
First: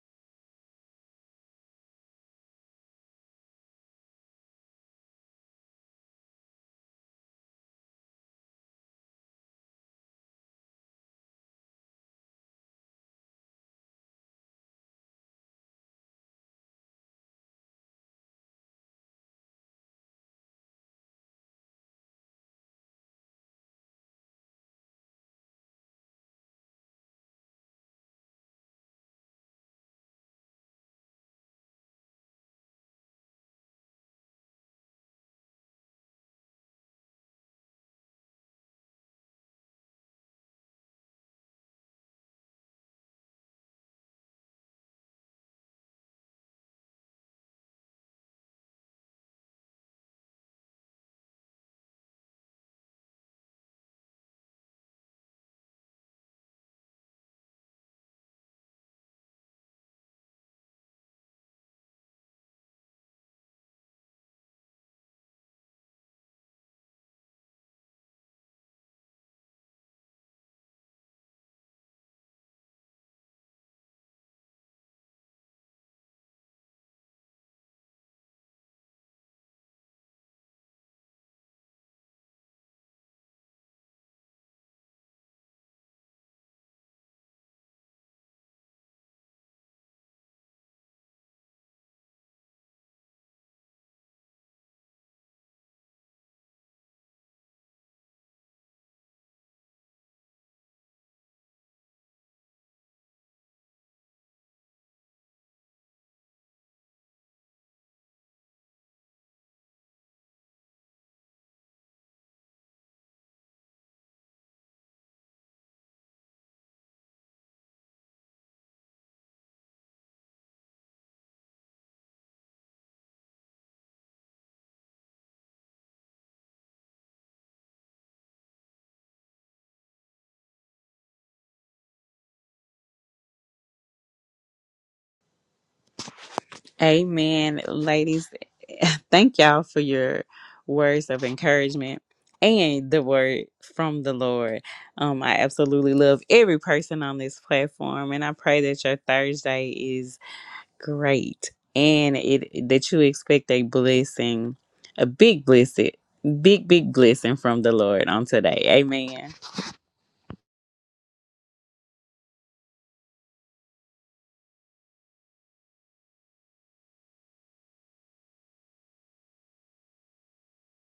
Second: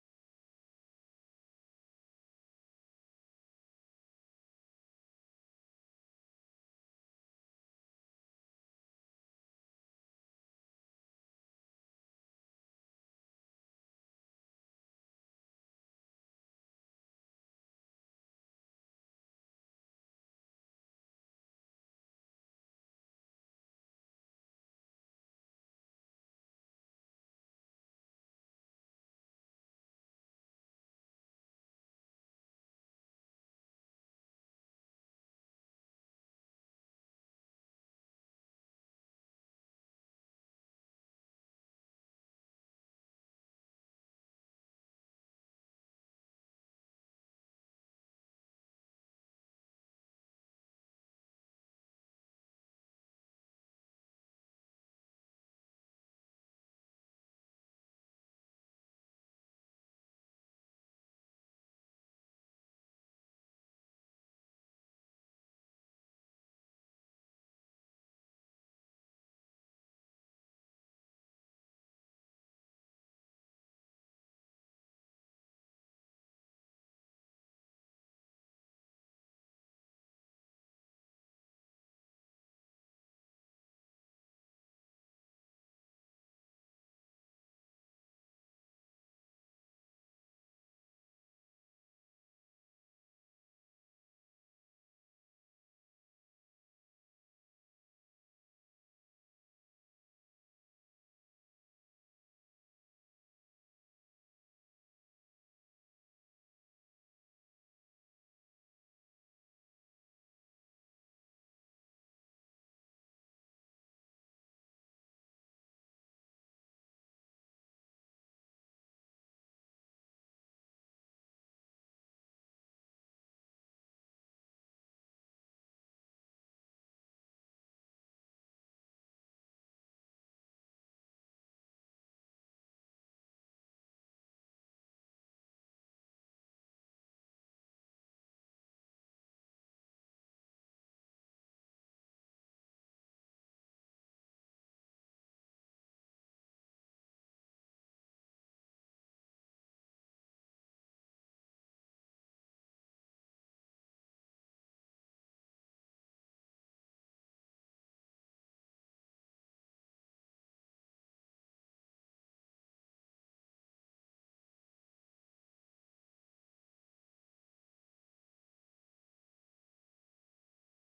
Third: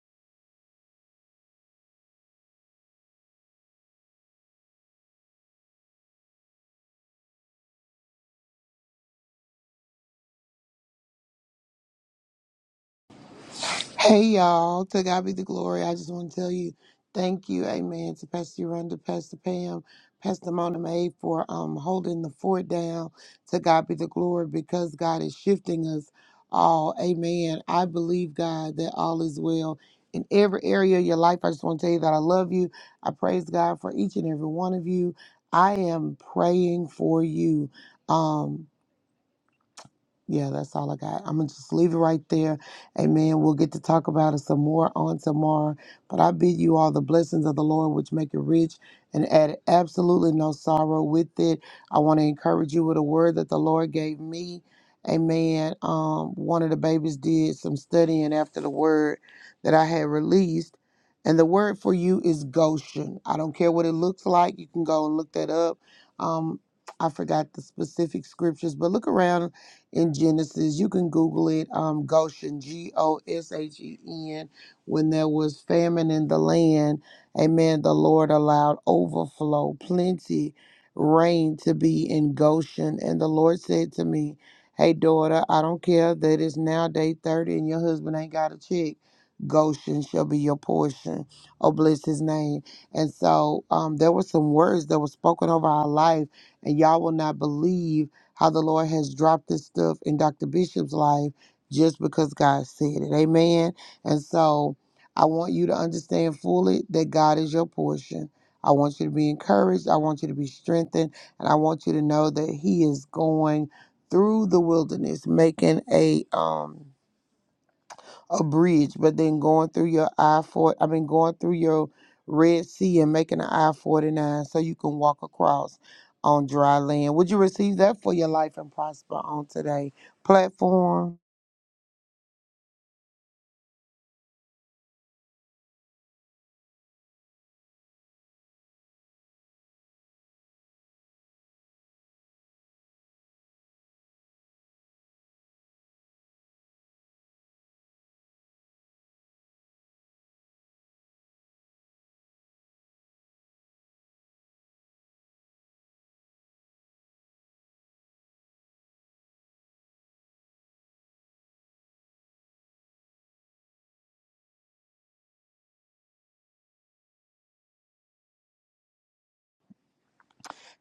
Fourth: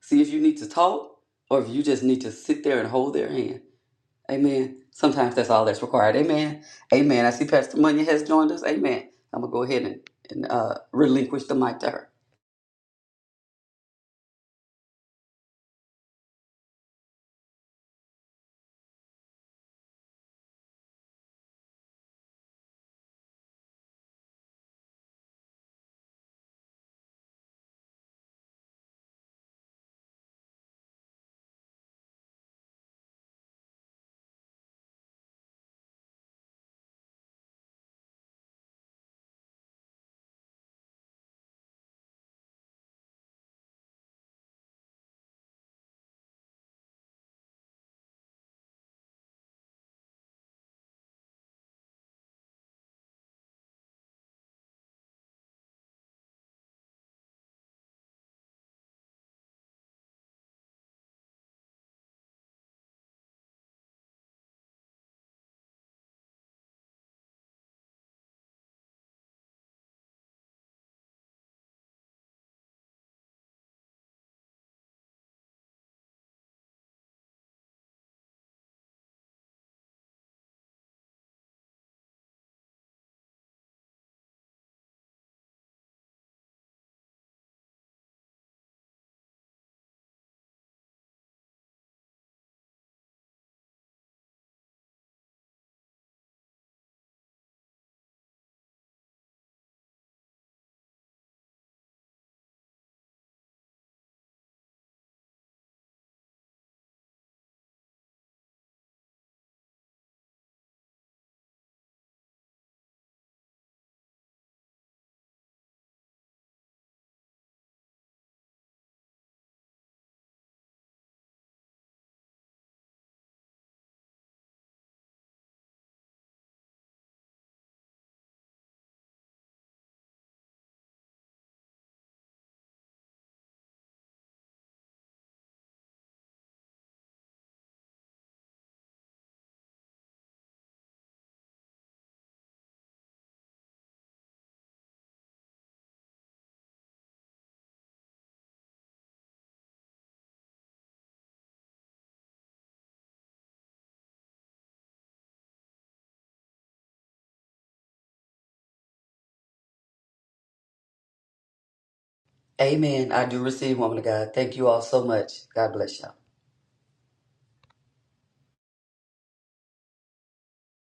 Speaker 1: See if you need to talk or if you just need to sit there and hold their hand Amen. Sometimes that's all that's required. Amen. Amen. I see Pastor Munya has joined us. Amen. I'm gonna go ahead and, and uh, relinquish the mic to her.
Speaker 4: Hey y'all, to God be the glory. I just want to tell you thank you, amen, to Pastor Yolanda, Pastor Pam, Pastor Mona Mae, for um holding the fort down. To God be the glory because God is shifting us all. Amen. I believe God that all is well in every area of your life. I just want to tell you that I love you. I praise God for each and every one of you. I am praying for you. Um yeah, that's all I got. I'm gonna just leave it right there. Amen. We'll get to talk about it some more on tomorrow. But I bid you all the blessings of the Lord, which make it rich and add absolutely no sorrow with it. I want to encourage you with a word that the Lord gave me. Amen. Um, one of the babies did some studying after the word that I had released. And the word for you is Goshen. I don't care what it looks like. You can go and look that up. Um, I forgot the specific scriptures, but look around in Genesis. You can Google it, um, Goshen, G O S H E N. When there was famine in the land, amen, the Lord allowed overflow, plenty, rain to be in Goshen. And the Lord said to me, Hey, daughter, I don't care that it's now day 30 and your husband ain't got a check. Goshen shall be your portion. Oh, bless his name. And so um, there were some words that were spoken over our life, and y'all will not believe how the Lord has dropped this stuff in Dr. Bishop's life just because God said it. Amen. And so I want you to understand fully that God is your portion. I want you to be encouraged. I want you to be strengthened. And I want you to know that He is going through the wilderness, making a um a bridge, but then going through your I four, I mean going through your Red Sea and making an I forty nine so you can walk across on dry land. Would you receive that for your life and prosper on today platform?
Speaker 3: Amen, ladies. Thank y'all for your words of encouragement and the word from the Lord. Um, I absolutely love every person on this platform, and I pray that your Thursday is great and it that you expect a blessing, a big blessing, big big blessing from the Lord on today. Amen.
Speaker 1: Amen. I do receive, woman of God. Thank you all so much. God bless y'all.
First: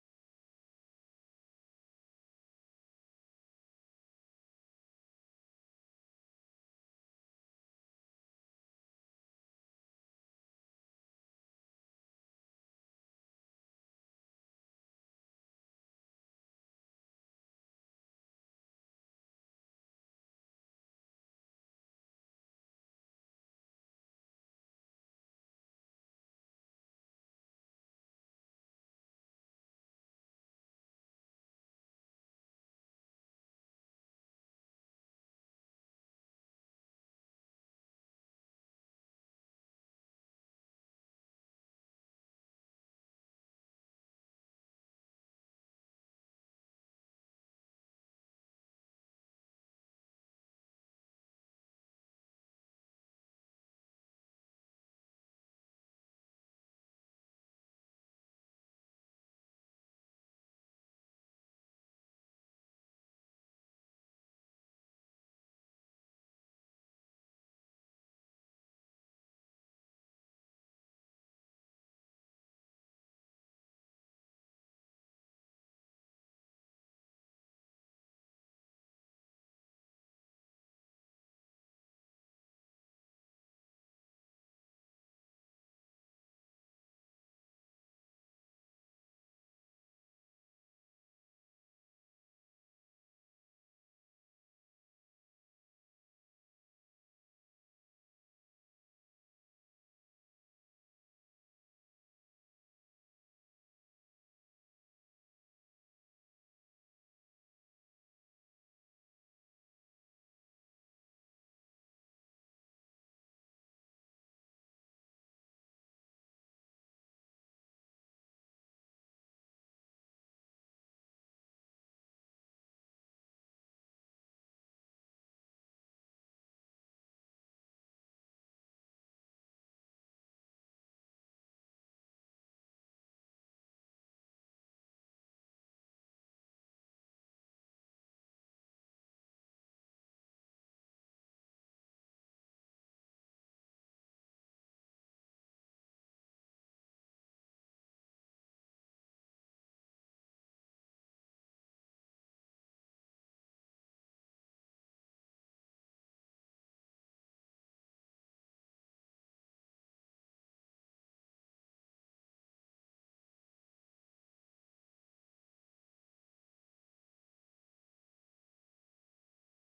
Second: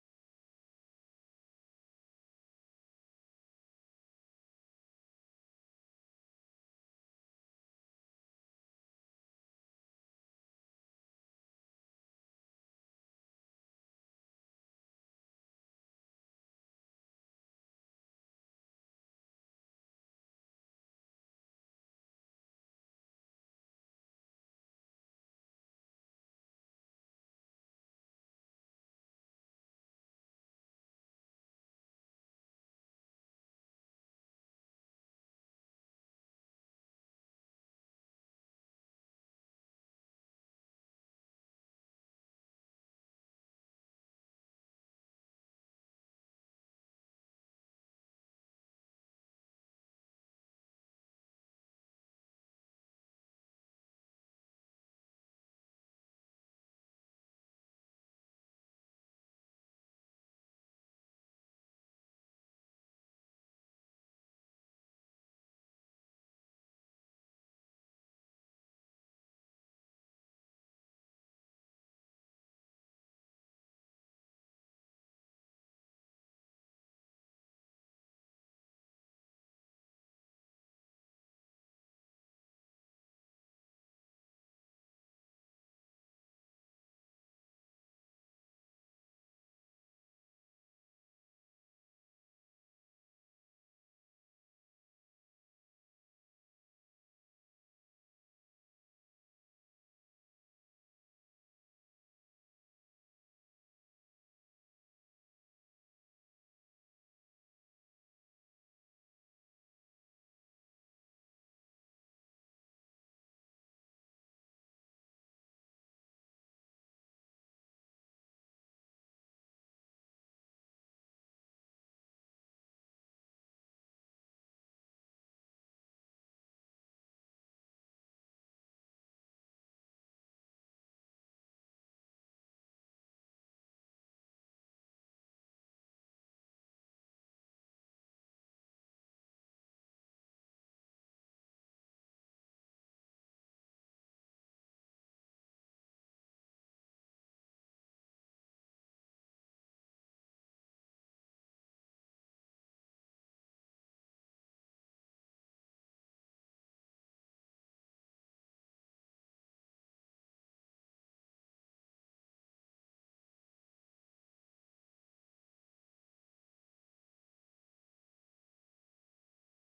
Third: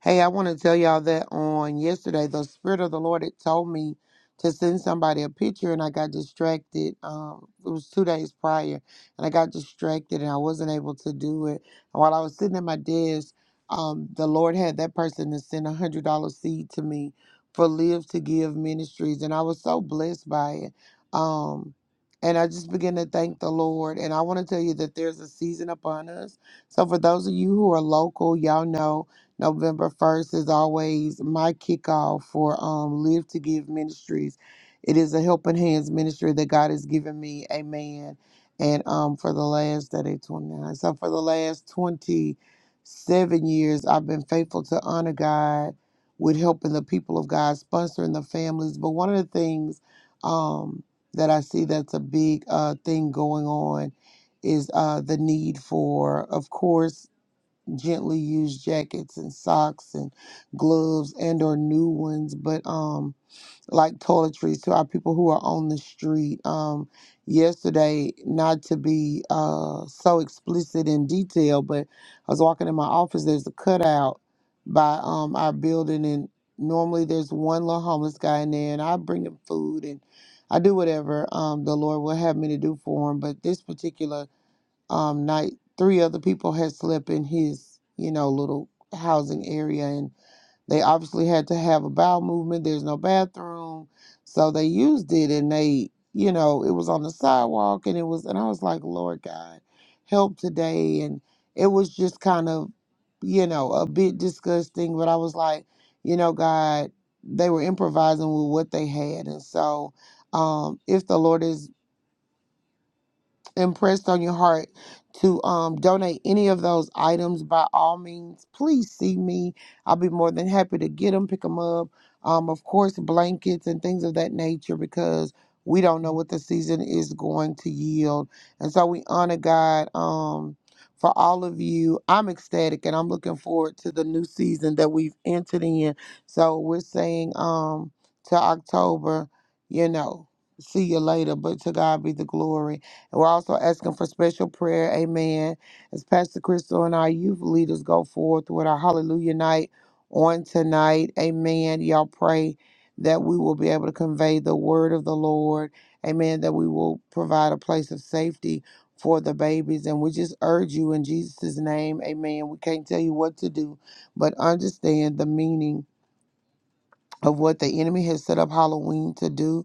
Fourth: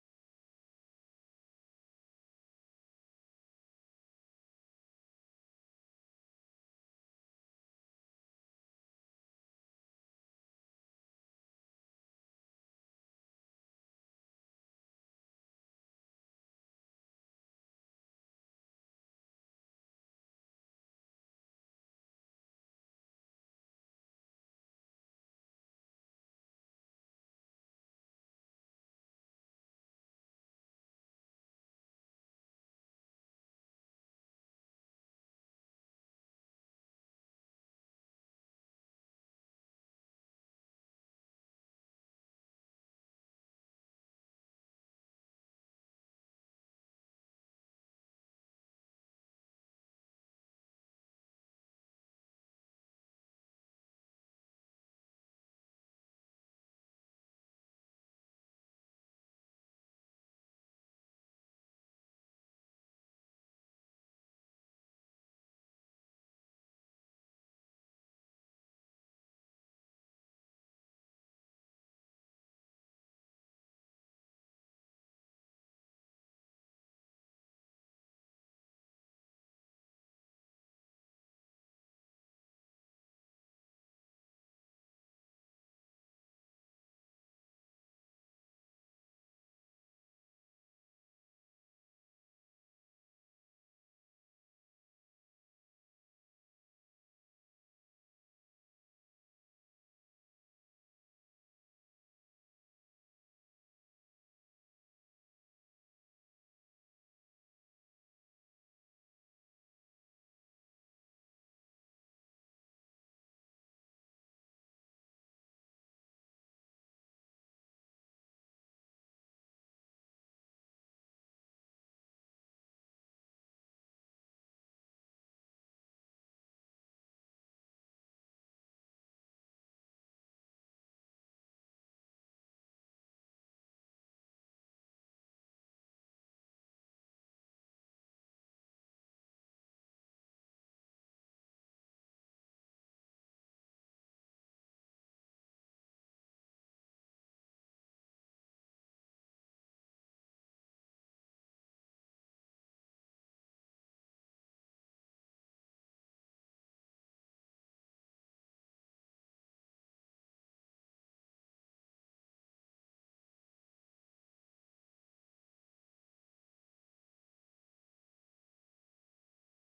Speaker 4: Hey, I want to tell y'all that on yesterday, the Spirit of the Lord had told me to send somebody a picture, and I got distracted. Um, it was two days prior, and I got distracted, and I wasn't able to do it. And while I was sitting at my desk, um, the Lord had that person to send a hundred dollar seed to me for Live to Give Ministries, and I was so blessed by it. Um, and I just began to thank the Lord. And I want to tell you that there's a season upon us. So for those of you who are local, y'all know November 1st is always my kickoff for um, Live to Give Ministries. It is a helping hands ministry that God has given me. Amen. And um, for the last that is 29. So for the last 27 years, I've been faithful to honor God with helping the people of God, sponsoring the families. But one of the things um, that I see that's a big uh, thing going on is uh, the need for, of course, gently used jackets and socks and gloves and or new ones but um like toiletries to our people who are on the street um yesterday not to be uh so explicit in detail but i was walking in my office there's a cutout by um our building and normally there's one little homeless guy in there and i bring him food and i do whatever um the lord will have me to do for him but this particular um, night, three other people had slept in his, you know, little housing area, and they obviously had to have a bowel movement. There's no bathroom, so they used it, and they, you know, it was on the sidewalk, and it was, and I was like, Lord God, help today, and it was just kind of, you know, a bit disgusting, but I was like, you know, God, they were improvising with what they had, and so. Um, if the Lord is impressed on your heart to um, donate any of those items, by all means, please see me. I'll be more than happy to get them, pick them up. Um, of course, blankets and things of that nature because we don't know what the season is going to yield. And so we honor God um, for all of you. I'm ecstatic and I'm looking forward to the new season that we've entered in. So we're saying um, to October, you know, see you later, but to God be the glory. And we're also asking for special prayer. Amen. As Pastor Crystal and our youth leaders go forth with our Hallelujah night on tonight. Amen. Y'all pray that we will be able to convey the word of the Lord. Amen. That we will provide a place of safety for the babies. And we just urge you in Jesus' name. Amen. We can't tell you what to do, but understand the meaning of what the enemy has set up Halloween to do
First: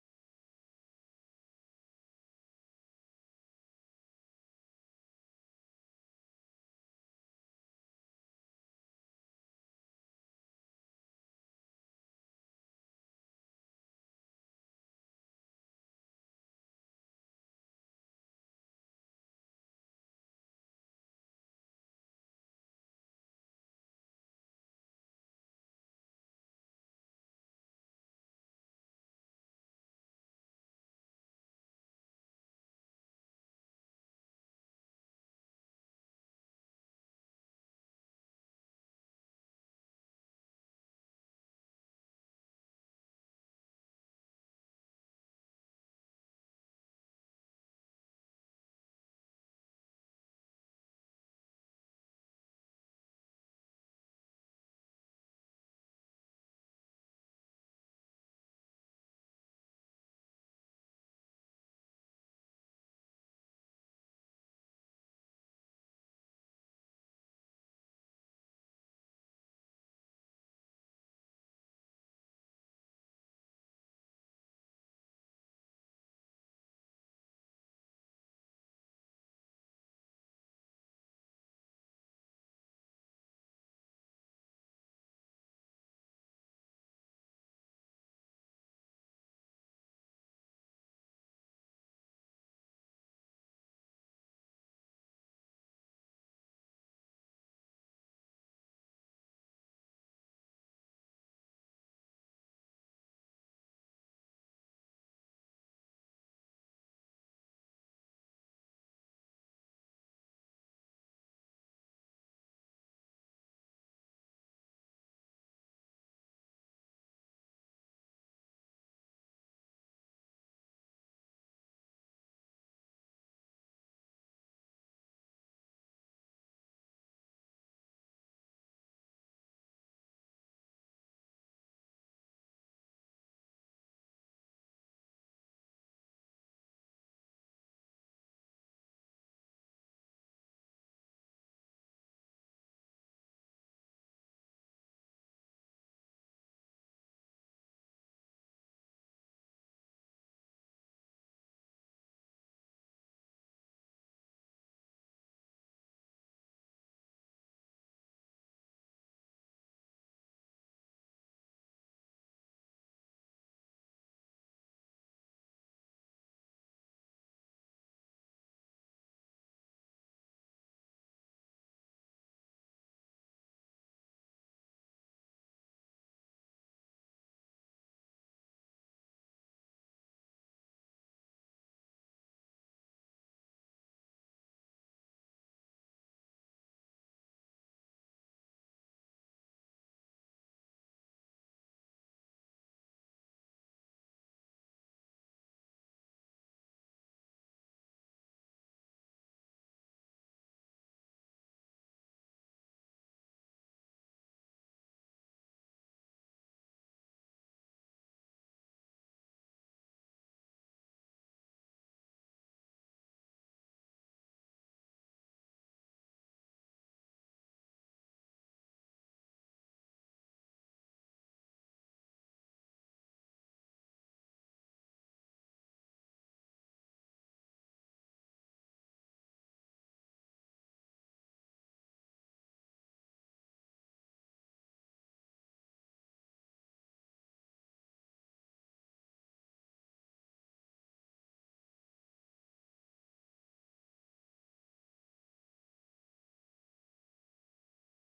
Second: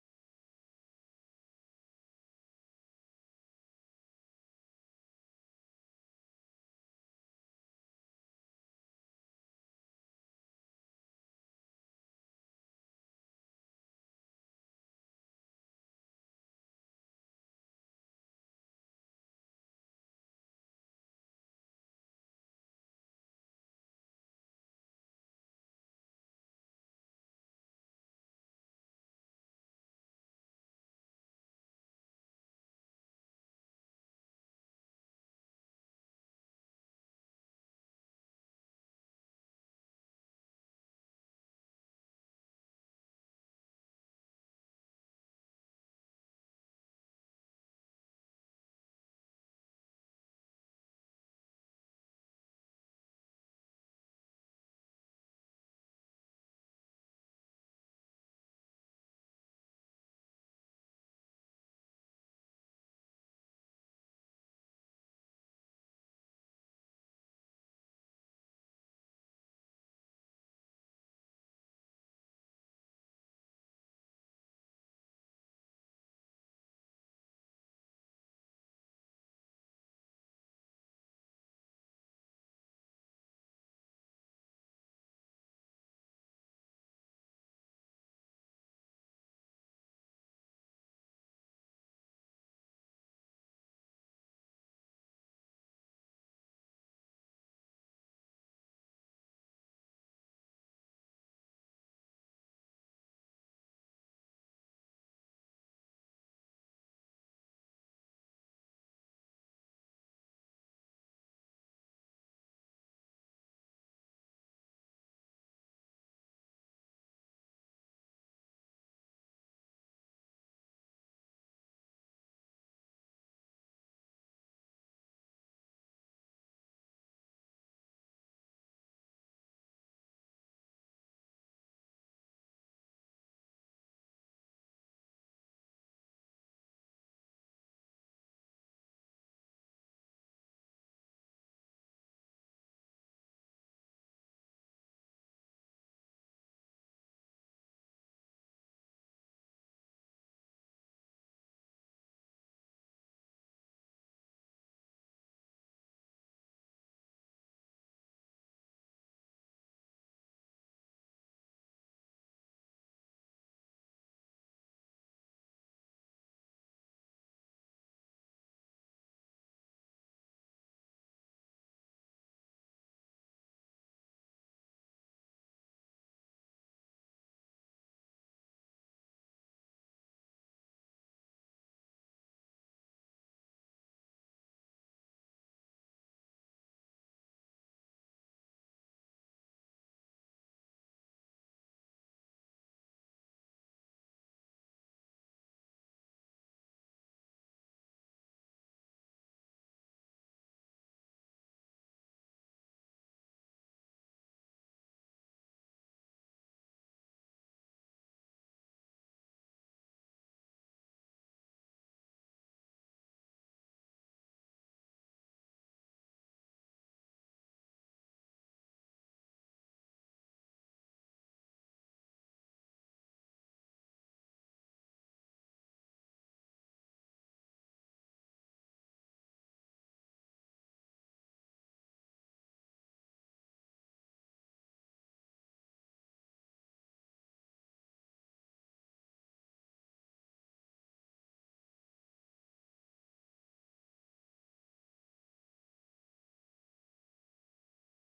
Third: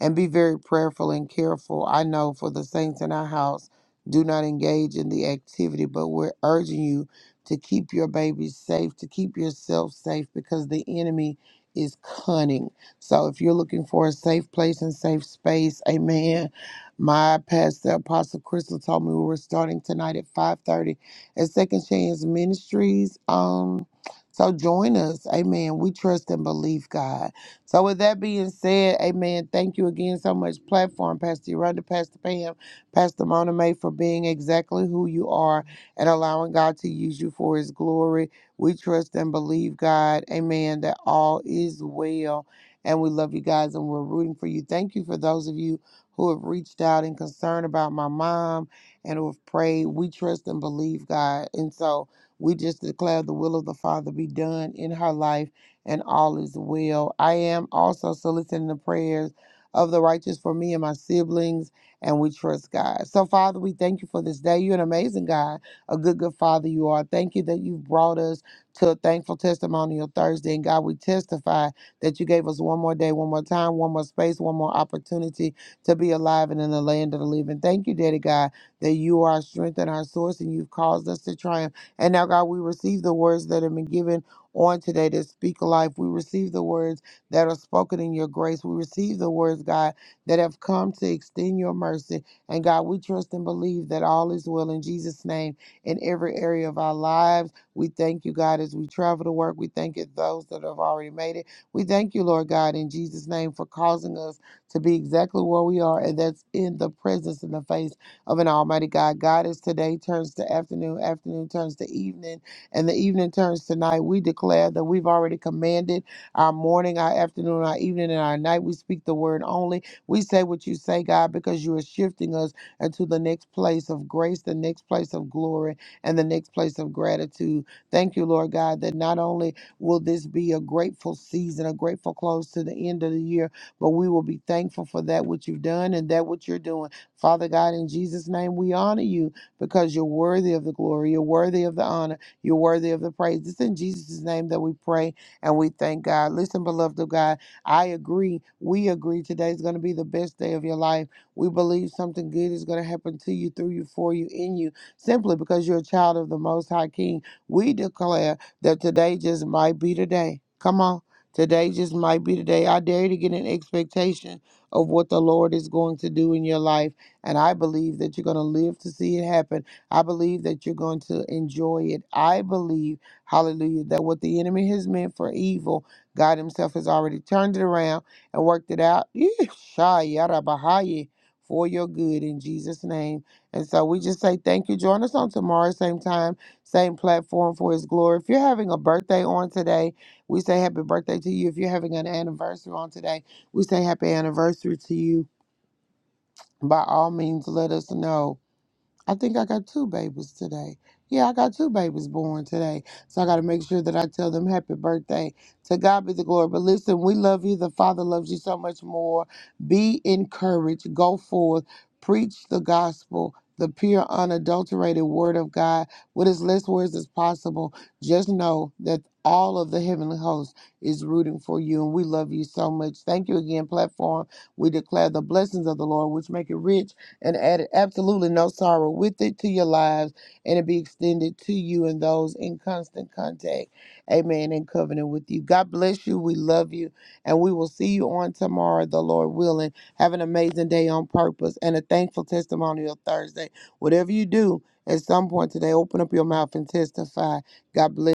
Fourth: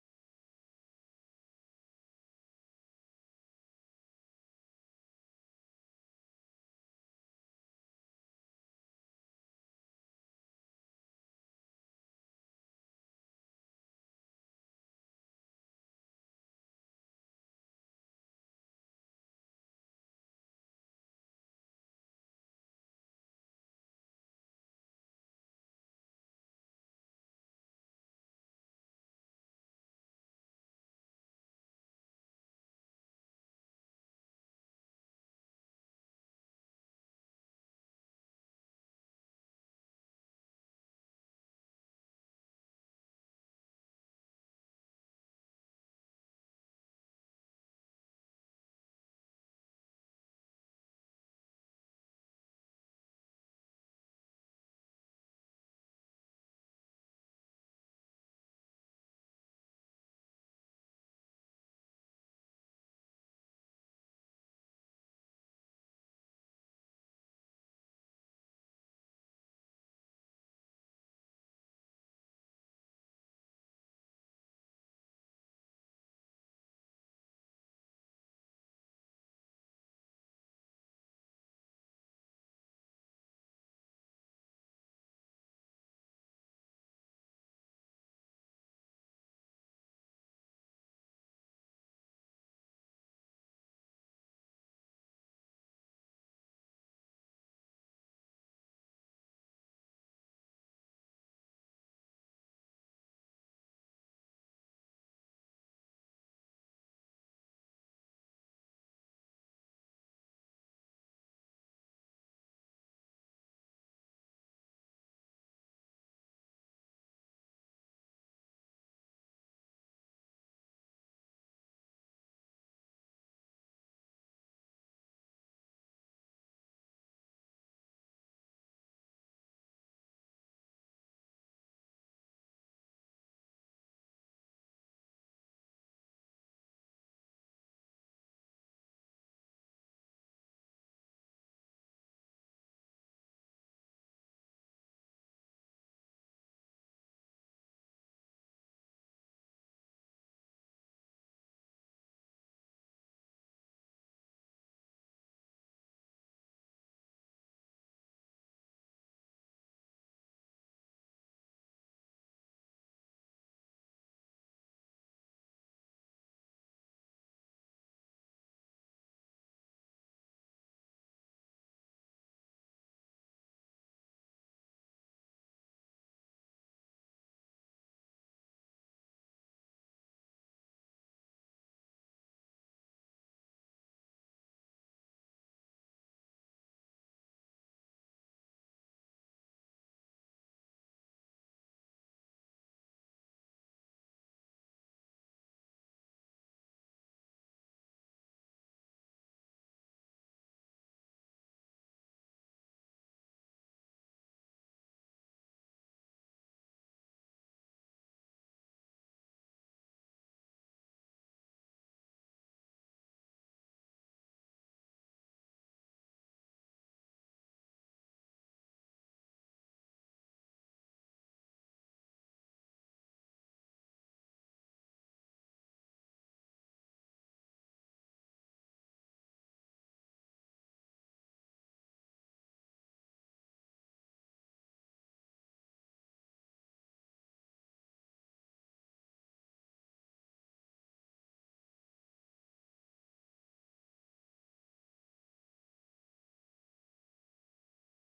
Speaker 4: and be very prayerful and careful. I know for the saints in our house, do not engage in the activity, but we're urging you to keep your babies safe, to keep yourself safe, because the enemy is cunning. So if you're looking for a safe place and safe space, amen. My pastor, Apostle Crystal, told me we were starting tonight at 5.30 at Second Chance Ministries. Um, so join us. Amen. We trust and believe God. So with that being said, amen. Thank you again so much, platform, Pastor Yolanda, Pastor Pam, Pastor Mona May, for being exactly who you are and allowing God to use you for his glory. We trust and believe, God, amen, that all is well. And we love you guys and we're rooting for you. Thank you for those of you who have reached out and concerned about my mom and who have prayed. We trust and believe, God. And so we just declare the will of the Father be done in her life and all is well. I am also soliciting the prayers of the righteous for me and my siblings, and we trust God. So, Father, we thank you for this day. You're an amazing God, a good, good Father you are. Thank you that you've brought us to a thankful testimonial Thursday. And God, we testify that you gave us one more day, one more time, one more space, one more opportunity to be alive and in the land of the living. Thank you, Daddy God, that you are our strength and our source, and you've caused us to triumph. And now, God, we receive the words that have been given on today that speak life. We receive the words that are spoken in your grace. We receive the words, God, that have come to extend your mercy. And God, we trust and believe that all is well in Jesus' name in every area of our lives. We thank you, God, as we travel to work. We thank you, those that have already made it. We thank you, Lord God, in Jesus' name for causing us to be exactly where we are, and that's in the presence and the face of an Almighty God. God, as today turns to afternoon, afternoon turns to evening, and the evening turns to night. We declare that we've already commanded our morning, our afternoon, our evening, and our night. We speak the word only. We say what you say, God, because you are shifting us into the next place of grace, the next place of glory, and the next place of gratitude. Thank you, Lord God, that not only will this be a grateful season, a grateful close to the end of the year, but we will be thankful for that which you've done and that which you're doing. Father God, in Jesus' name, we honor you because you're worthy of the glory, you're worthy of the honor. You're worthy of the praise. It's in Jesus' name that we pray and we thank God. Listen, beloved of God, I agree. We agree today is going to be the best day of your life. We believe something good is going to happen to you, through you, for you, in you, simply because you're a child of the Most High King. We declare that today just might be the day. Come on. Today just might be the day. I dare you to get an expectation of what the Lord is going to do in your life. And I believe that you're going to live to see it happen I believe that you're going to enjoy it. I believe, hallelujah, that what the enemy has meant for evil, God Himself has already turned it around and worked it out Yee, shy, yada, bahaya, for your good in Jesus' name. And so we just say thank you. Join us on tomorrow, same time, same platform for His glory. If you're having a birthday on today, we say happy birthday to you. If you're having an anniversary on today, we say happy anniversary to you. By all means, let us know. I think I got two babies today. Yeah, I got two babies born today. So I got to make sure that I tell them happy birthday. To God be the glory. But listen, we love you. The Father loves you so much more. Be encouraged. Go forth. Preach the gospel, the pure, unadulterated word of God with as less words as possible. Just know that all of the heavenly host is rooting for you, and we love you so much. Thank you again, platform. We declare the blessings of the Lord, which make it rich and added absolutely no sorrow with it to your lives, and it be extended to you and those in constant contact. Amen. And covenant with you. God bless you. We love you. And we will see you on tomorrow, the Lord willing. Have an amazing day on purpose and a thankful testimonial Thursday. Whatever you do, at some point today, open up your mouth and testify. God bless.